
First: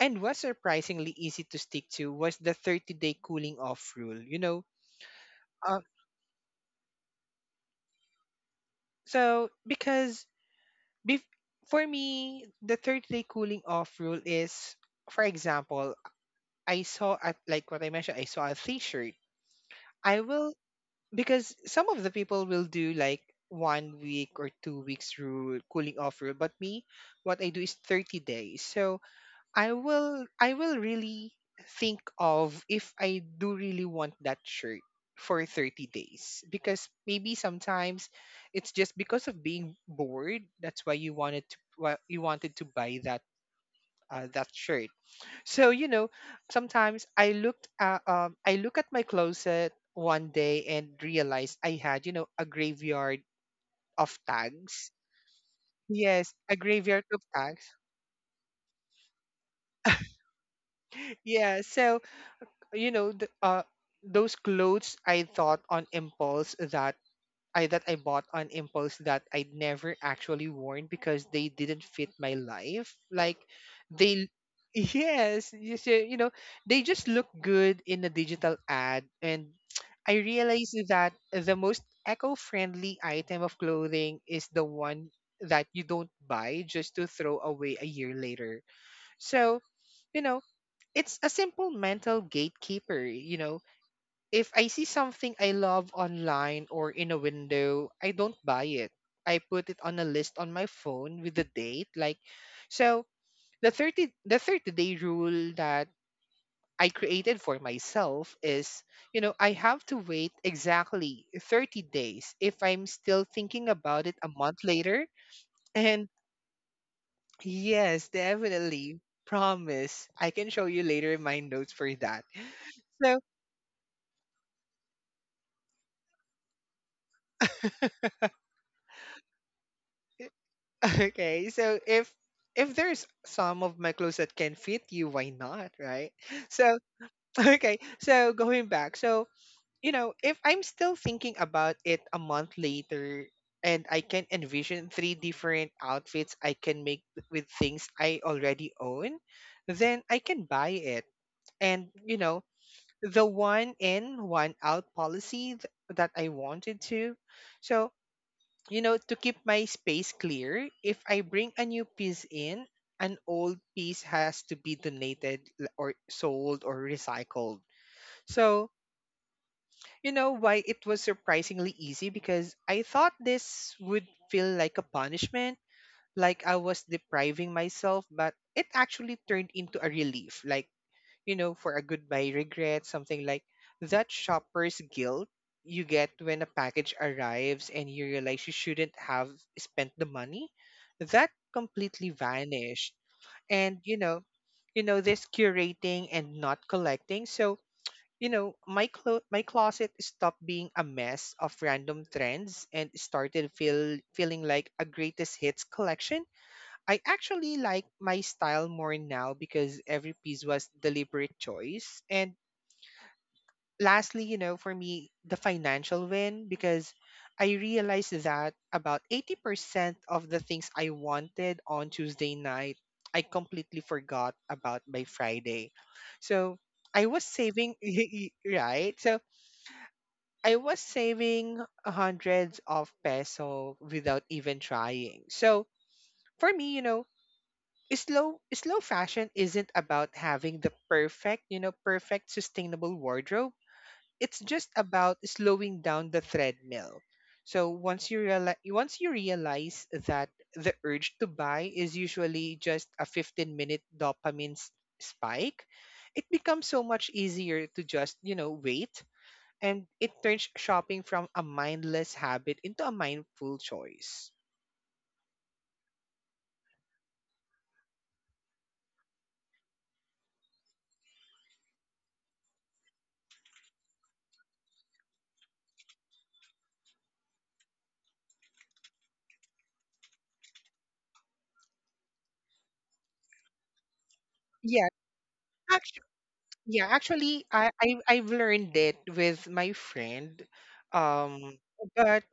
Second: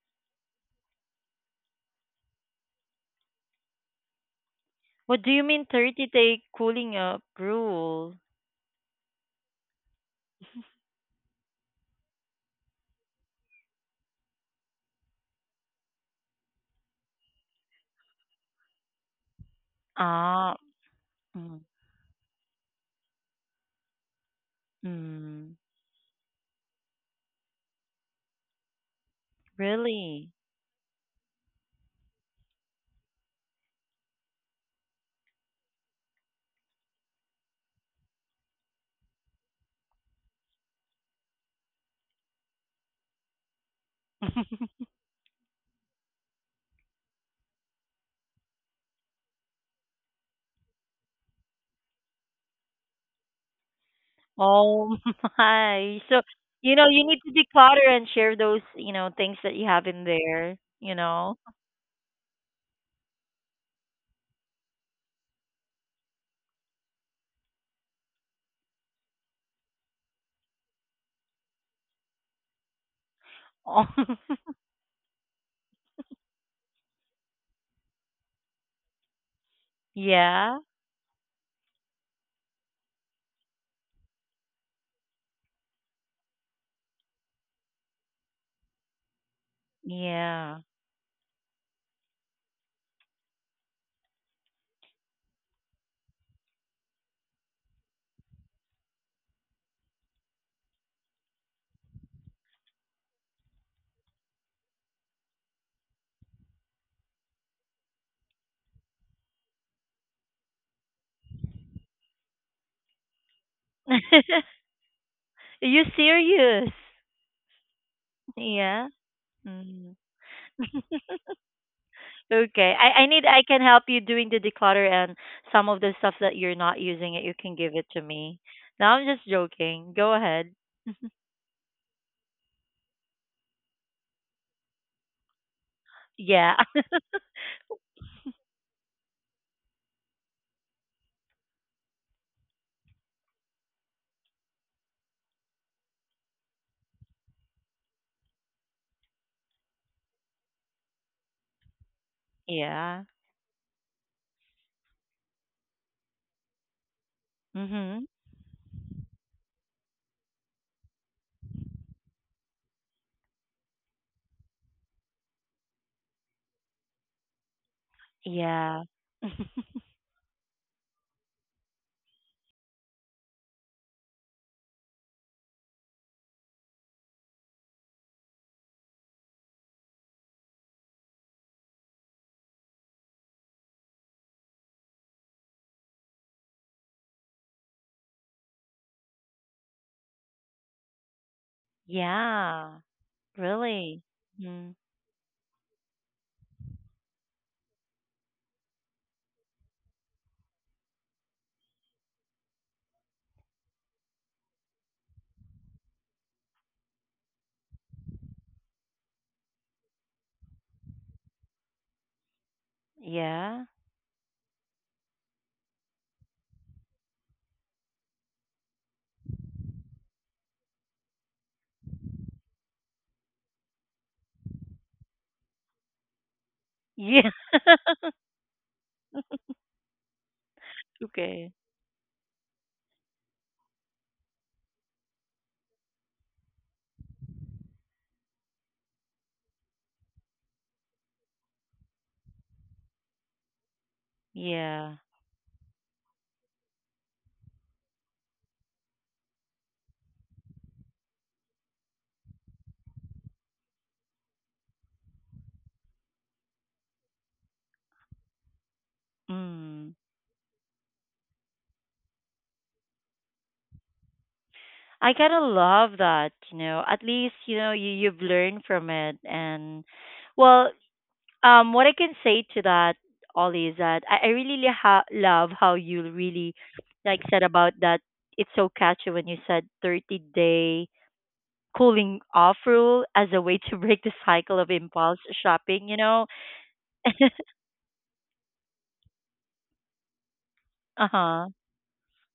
[SPEAKER 2] and was surprisingly easy to stick to, was the 30-day cooling off rule, you know?
[SPEAKER 1] What do you mean
[SPEAKER 2] Uh,
[SPEAKER 1] 30-day cooling up rule?
[SPEAKER 2] so, because, bef- for me, the 30-day cooling off rule is, for example, like what I mentioned, I saw a t shirt. I will,
[SPEAKER 1] Ah.
[SPEAKER 2] because
[SPEAKER 1] Mm.
[SPEAKER 2] some of the people will do like one week or 2 weeks
[SPEAKER 1] Mm.
[SPEAKER 2] rule, cooling off rule, but me, what I do is 30 days. So, I will
[SPEAKER 1] Really?
[SPEAKER 2] I will really think of if I do really want that shirt for 30 days, because maybe sometimes it's just because of being bored. That's why you wanted to, buy that, that shirt. So, sometimes I look at my closet one day and realized I had, a graveyard of tags.
[SPEAKER 1] Oh, my. So,
[SPEAKER 2] Yes, a
[SPEAKER 1] you know,
[SPEAKER 2] graveyard
[SPEAKER 1] you need
[SPEAKER 2] of
[SPEAKER 1] to
[SPEAKER 2] tags.
[SPEAKER 1] declutter and share those, you know, things that you have in there, you know.
[SPEAKER 2] Yeah, so, you know the, uh those clothes I thought on impulse that I bought on impulse, that I never actually worn, because they didn't fit my life, like
[SPEAKER 1] Oh,
[SPEAKER 2] they. Yes, you see, they just look good in a digital ad. And I
[SPEAKER 1] yeah.
[SPEAKER 2] realized that the most eco-friendly item of clothing is the one that you don't buy just to throw away a year later. So, you know
[SPEAKER 1] Yeah.
[SPEAKER 2] it's a simple mental gatekeeper. If I see something I love online or in a window, I don't buy it. I put it on a list on my phone with the date. Like, so the 30, the 30-day rule that I created for myself is, I have to wait exactly 30 days. If I'm still thinking about it
[SPEAKER 1] Are
[SPEAKER 2] a month later.
[SPEAKER 1] you
[SPEAKER 2] And
[SPEAKER 1] serious?
[SPEAKER 2] yes,
[SPEAKER 1] Yeah.
[SPEAKER 2] definitely
[SPEAKER 1] Mm.
[SPEAKER 2] promise. I can show you later my notes for that.
[SPEAKER 1] Okay. I
[SPEAKER 2] So
[SPEAKER 1] need I can help you doing the declutter, and some of the stuff that you're not using it, you can give it to me. No, I'm just joking. Go ahead.
[SPEAKER 2] Okay, so if there's some of my clothes that can fit you, why not, right?
[SPEAKER 1] Yeah.
[SPEAKER 2] So okay, so going back, so, if I'm still thinking about it a month later and I can envision three different outfits I can make with things I already own, then I can buy it. And you know,
[SPEAKER 1] Yeah.
[SPEAKER 2] the one in, one out policy, that I wanted to. So,
[SPEAKER 1] Mhm.
[SPEAKER 2] to keep my space clear, if I bring a new piece in, an old piece has to be donated, or sold or recycled. So,
[SPEAKER 1] Yeah.
[SPEAKER 2] you know why it was surprisingly easy, because I thought this would feel like a punishment, like I was depriving myself, but it actually turned into a relief. Like, for a goodbye regret, something like that shopper's guilt you get when a package arrives and you realize you shouldn't have spent the money. That completely
[SPEAKER 1] Yeah.
[SPEAKER 2] vanished. And you
[SPEAKER 1] Really.
[SPEAKER 2] know,
[SPEAKER 1] Mhm.
[SPEAKER 2] you know, this curating and not collecting. So, my closet stopped being a mess of random trends and started feeling like a greatest hits collection. I actually like my style more now because every piece was deliberate choice. And
[SPEAKER 1] Yeah.
[SPEAKER 2] lastly, for me, the financial win, because I realized that about 80% of the things I wanted on Tuesday night, I completely forgot about by Friday. So I was
[SPEAKER 1] Yeah.
[SPEAKER 2] saving, right? So I was
[SPEAKER 1] Okay.
[SPEAKER 2] saving hundreds of peso without even trying. So for me, slow fashion isn't about having the perfect, sustainable wardrobe. It's just
[SPEAKER 1] Yeah.
[SPEAKER 2] about slowing down the treadmill. So once you realize that the urge to buy is usually just a 15-minute dopamine spike, it becomes so much easier to just, wait. And
[SPEAKER 1] Mm.
[SPEAKER 2] it turns shopping from a mindless habit into a mindful choice.
[SPEAKER 1] I kind of love that, you know. At least, you know, you you've learned from it. And well, what I can say to that, Ollie, is that I really love how you really like said about that. It's so catchy when you said 30-day cooling off rule as a way to break the cycle of
[SPEAKER 2] Yeah.
[SPEAKER 1] impulse shopping, you know.
[SPEAKER 2] Yeah, actually, I've learned it with my friend,
[SPEAKER 1] Uh-huh.
[SPEAKER 2] um, but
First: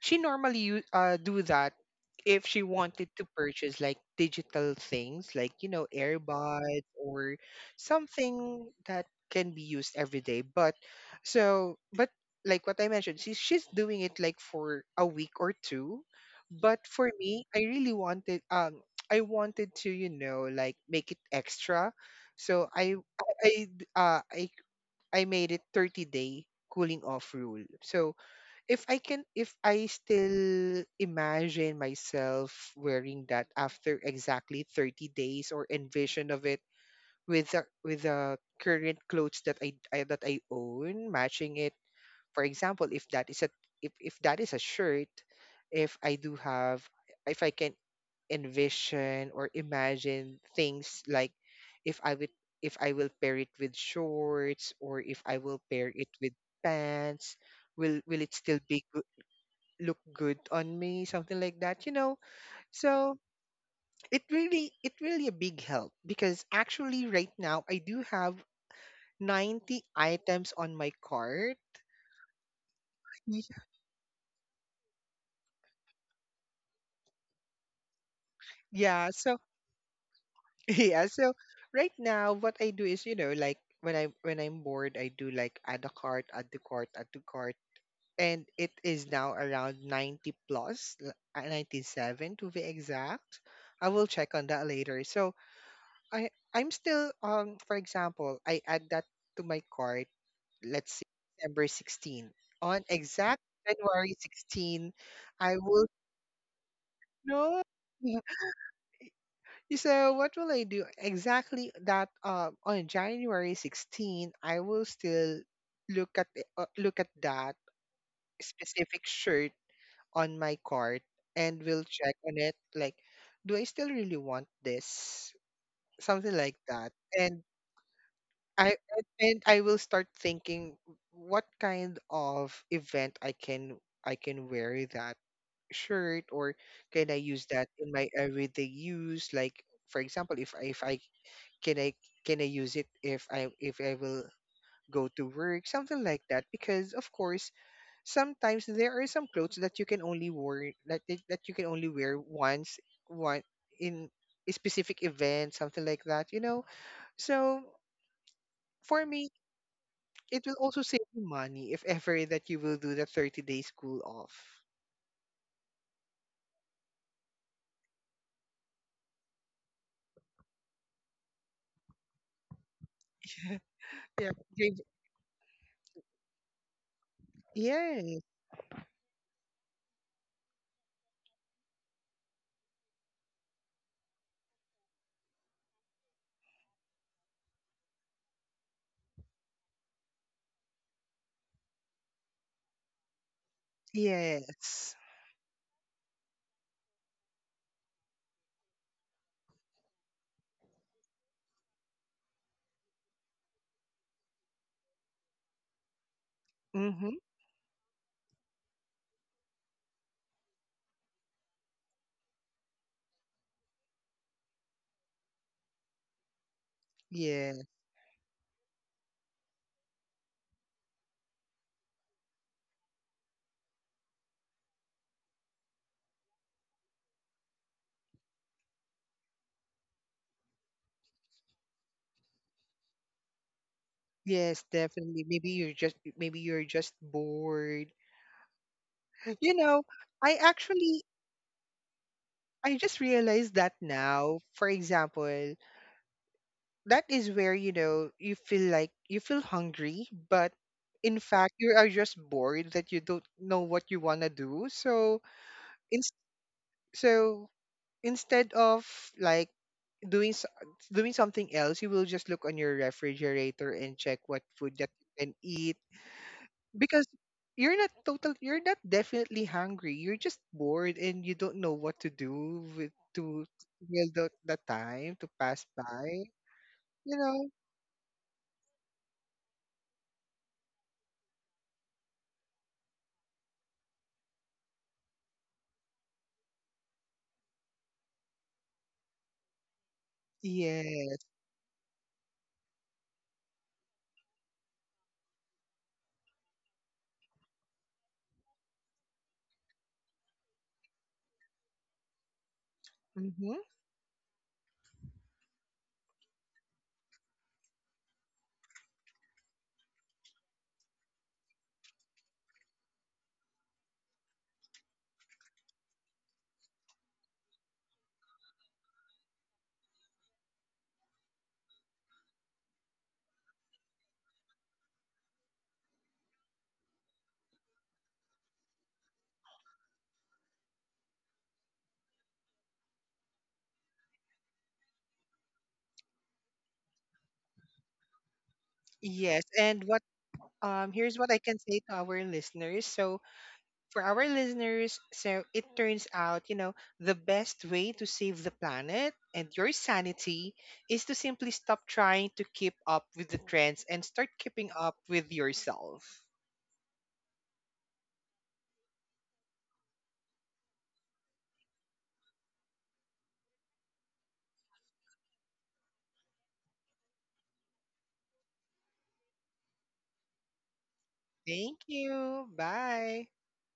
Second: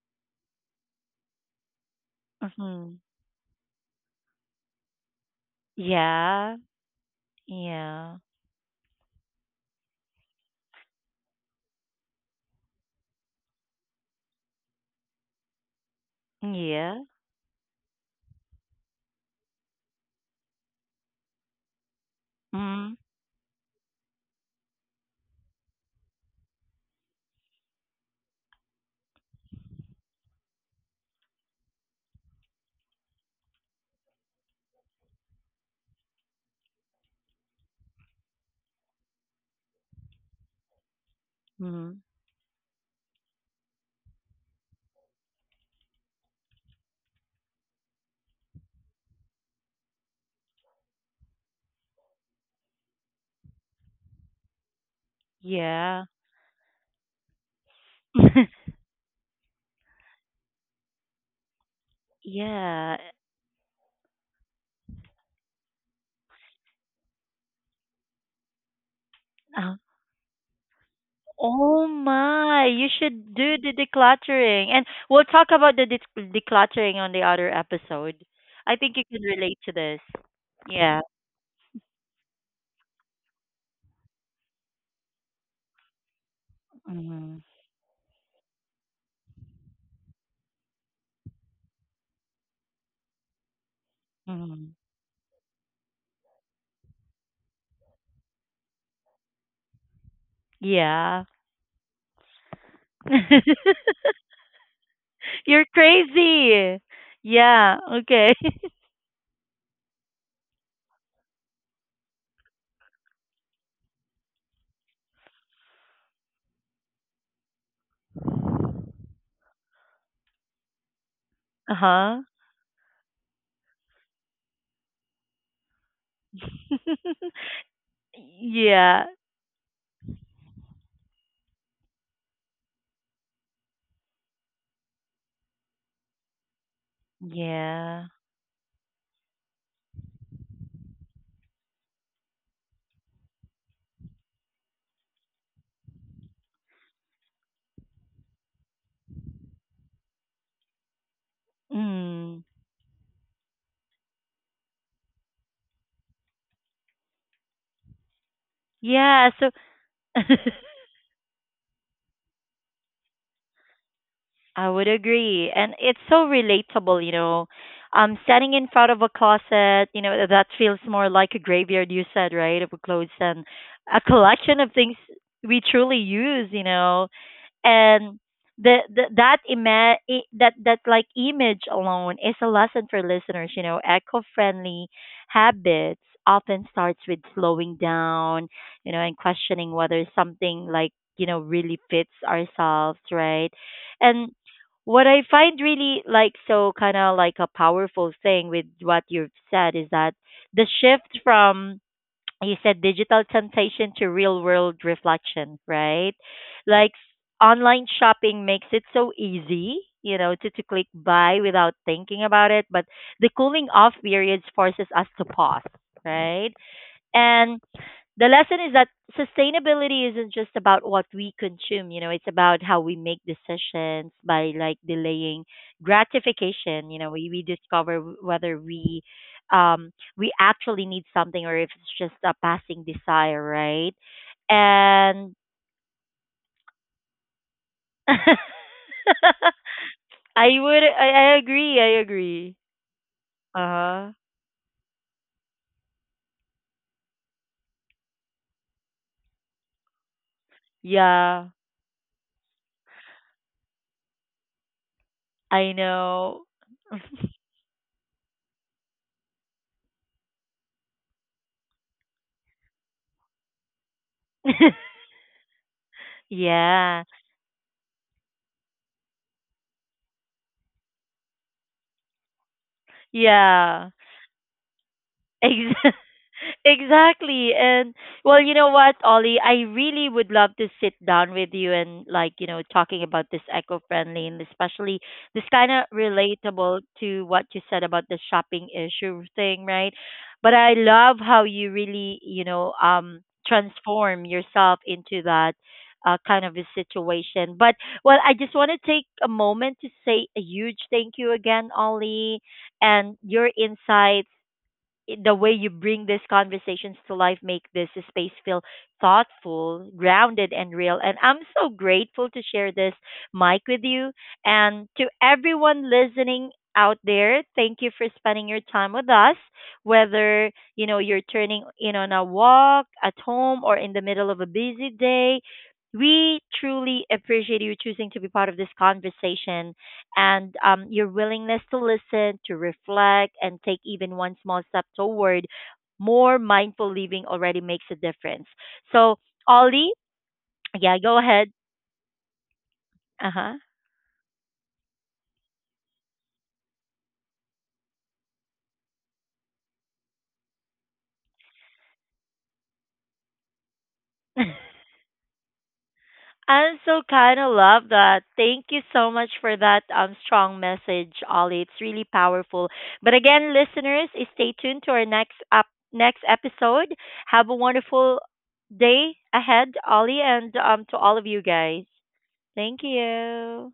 [SPEAKER 2] she normally, do that if she
[SPEAKER 1] Mhm.
[SPEAKER 2] wanted to purchase, like, digital things like,
[SPEAKER 1] Yeah.
[SPEAKER 2] AirPods or
[SPEAKER 1] Yeah.
[SPEAKER 2] something that can be used every day, but like what I mentioned, she's doing it like for a week or two. But
[SPEAKER 1] Yeah.
[SPEAKER 2] for me, I really wanted, I wanted to, make it extra. So
[SPEAKER 1] Mm.
[SPEAKER 2] i i, d- uh, I, I made it 30-day cooling off rule. So if I still imagine myself wearing that after exactly 30 days, or envision of it with the current clothes that I own, matching it.
[SPEAKER 1] Mm.
[SPEAKER 2] For example, if that is a shirt, if I do have, if I can envision or imagine things like, if I would if I will pair it with shorts or if I will pair
[SPEAKER 1] Yeah.
[SPEAKER 2] it with pants, will it still be, look good on me, something like that.
[SPEAKER 1] Yeah.
[SPEAKER 2] So it really a big help, because actually right now I do have
[SPEAKER 1] Um,
[SPEAKER 2] 90 items on my cart.
[SPEAKER 1] oh my, you should
[SPEAKER 2] Y-
[SPEAKER 1] do the decluttering. And we'll talk about the decluttering on the other episode. I think you
[SPEAKER 2] yeah,
[SPEAKER 1] can
[SPEAKER 2] so
[SPEAKER 1] relate to this. Yeah.
[SPEAKER 2] yeah, so right now what I do is, like, when I'm bored, I do like, add a cart, add the cart, add the
[SPEAKER 1] Hmm.
[SPEAKER 2] cart. And it is now around 90 plus, 97 to be exact. I will check on that
[SPEAKER 1] Hmm.
[SPEAKER 2] later. So, I'm still, for example, I add that to my cart, let's say
[SPEAKER 1] Yeah.
[SPEAKER 2] December 16. On exact January 16, I
[SPEAKER 1] You're
[SPEAKER 2] will,
[SPEAKER 1] crazy.
[SPEAKER 2] no.
[SPEAKER 1] Yeah. Okay.
[SPEAKER 2] So what will I do? Exactly that, on January 16, I will still look at that specific shirt on my cart, and will check
[SPEAKER 1] Uh-huh.
[SPEAKER 2] on it, like, do I still really want this? Something like that. And I
[SPEAKER 1] Yeah.
[SPEAKER 2] and I will start thinking what kind of event I can wear that shirt, or can I use that in my
[SPEAKER 1] Yeah.
[SPEAKER 2] everyday use? Like, for example, if can I I use it, if I will go to work, something like that. Because, of course, sometimes there are some clothes that you can only wear, that you can only wear
[SPEAKER 1] Mm.
[SPEAKER 2] once, one, in a specific event, something like that, you know. So for me,
[SPEAKER 1] Yeah. So
[SPEAKER 2] it will also save you money if ever that you will do the 30-day school off.
[SPEAKER 1] I would agree. And it's so relatable, you know. Standing in front of a closet, you know, that feels more like a graveyard, you said, right? Of clothes and a
[SPEAKER 2] Yeah.
[SPEAKER 1] collection of
[SPEAKER 2] give-
[SPEAKER 1] things we truly use, you know.
[SPEAKER 2] Yeah.
[SPEAKER 1] And the that that that like image alone is a lesson for listeners, you know. Eco-friendly habits often starts with slowing down, you know, and questioning whether something like, you know, really fits ourselves, right? And
[SPEAKER 2] Yes.
[SPEAKER 1] what I find really like so kind of like a powerful thing with what you've said is that the shift from, you said, digital temptation to real world reflection, right? Like
[SPEAKER 2] Mm-hmm.
[SPEAKER 1] online shopping makes it so easy, you know, to click buy without thinking about it. But the cooling off periods forces us to pause, right? And
[SPEAKER 2] Yeah.
[SPEAKER 1] the lesson is that sustainability isn't just about what we consume, you know. It's about how we make decisions by like delaying gratification, you know. We discover whether um we actually need something or if it's just a passing desire, right?
[SPEAKER 2] Yes, definitely.
[SPEAKER 1] And
[SPEAKER 2] Maybe you're just, bored. You know, I
[SPEAKER 1] i would
[SPEAKER 2] actually
[SPEAKER 1] i, I agree i agree
[SPEAKER 2] I just realized that
[SPEAKER 1] Uh-huh.
[SPEAKER 2] now. For example, that is where, you feel like you feel hungry, but in
[SPEAKER 1] Yeah.
[SPEAKER 2] fact you are just bored that you don't know what you wanna do. So,
[SPEAKER 1] I
[SPEAKER 2] in,
[SPEAKER 1] know.
[SPEAKER 2] so instead of, like, doing s- doing something else, you will just look on your refrigerator and check what food that you can eat,
[SPEAKER 1] Yeah,
[SPEAKER 2] because you're not definitely hungry. You're just bored and you don't know what to do, with to
[SPEAKER 1] yeah.
[SPEAKER 2] fill the time to pass
[SPEAKER 1] Ex-
[SPEAKER 2] by. You know?
[SPEAKER 1] Exactly. And well, you know what, Ollie, I really would love to sit down with you and like, you know, talking about this eco-friendly and especially this kind of relatable to what you said about the shopping issue thing, right? But I
[SPEAKER 2] Yes.
[SPEAKER 1] love how you really, you know, transform yourself into that kind of a situation. But well, I just want to take a moment to say a huge thank you again, Ollie, and your
[SPEAKER 2] Mm-hmm.
[SPEAKER 1] insights. The way you bring these conversations to life make this space feel thoughtful, grounded, and real. And I'm so grateful to share this mic with you. And to everyone listening out there, thank you for spending your time with us. Whether you know you're turning in on a walk, at home, or in the middle of a busy day, we truly appreciate you choosing to be part of this conversation and your willingness to listen, to reflect, and take even one small step toward more mindful living already makes a difference. So,
[SPEAKER 2] Yes. And
[SPEAKER 1] Ollie,
[SPEAKER 2] what
[SPEAKER 1] yeah,
[SPEAKER 2] here's
[SPEAKER 1] go
[SPEAKER 2] what I
[SPEAKER 1] ahead.
[SPEAKER 2] can say to our listeners. So
[SPEAKER 1] Uh huh.
[SPEAKER 2] for our listeners, so it turns out, the best way to save the planet and your sanity is to simply stop trying to keep up with the trends and start keeping up with yourself.
[SPEAKER 1] I so kind of love that. Thank you so much for that strong message, Ollie. It's really powerful. But again, listeners, stay tuned to our next episode. Have a wonderful day ahead, Ollie, and to all of you
[SPEAKER 2] Thank
[SPEAKER 1] guys.
[SPEAKER 2] you.
[SPEAKER 1] Thank
[SPEAKER 2] Bye.
[SPEAKER 1] you.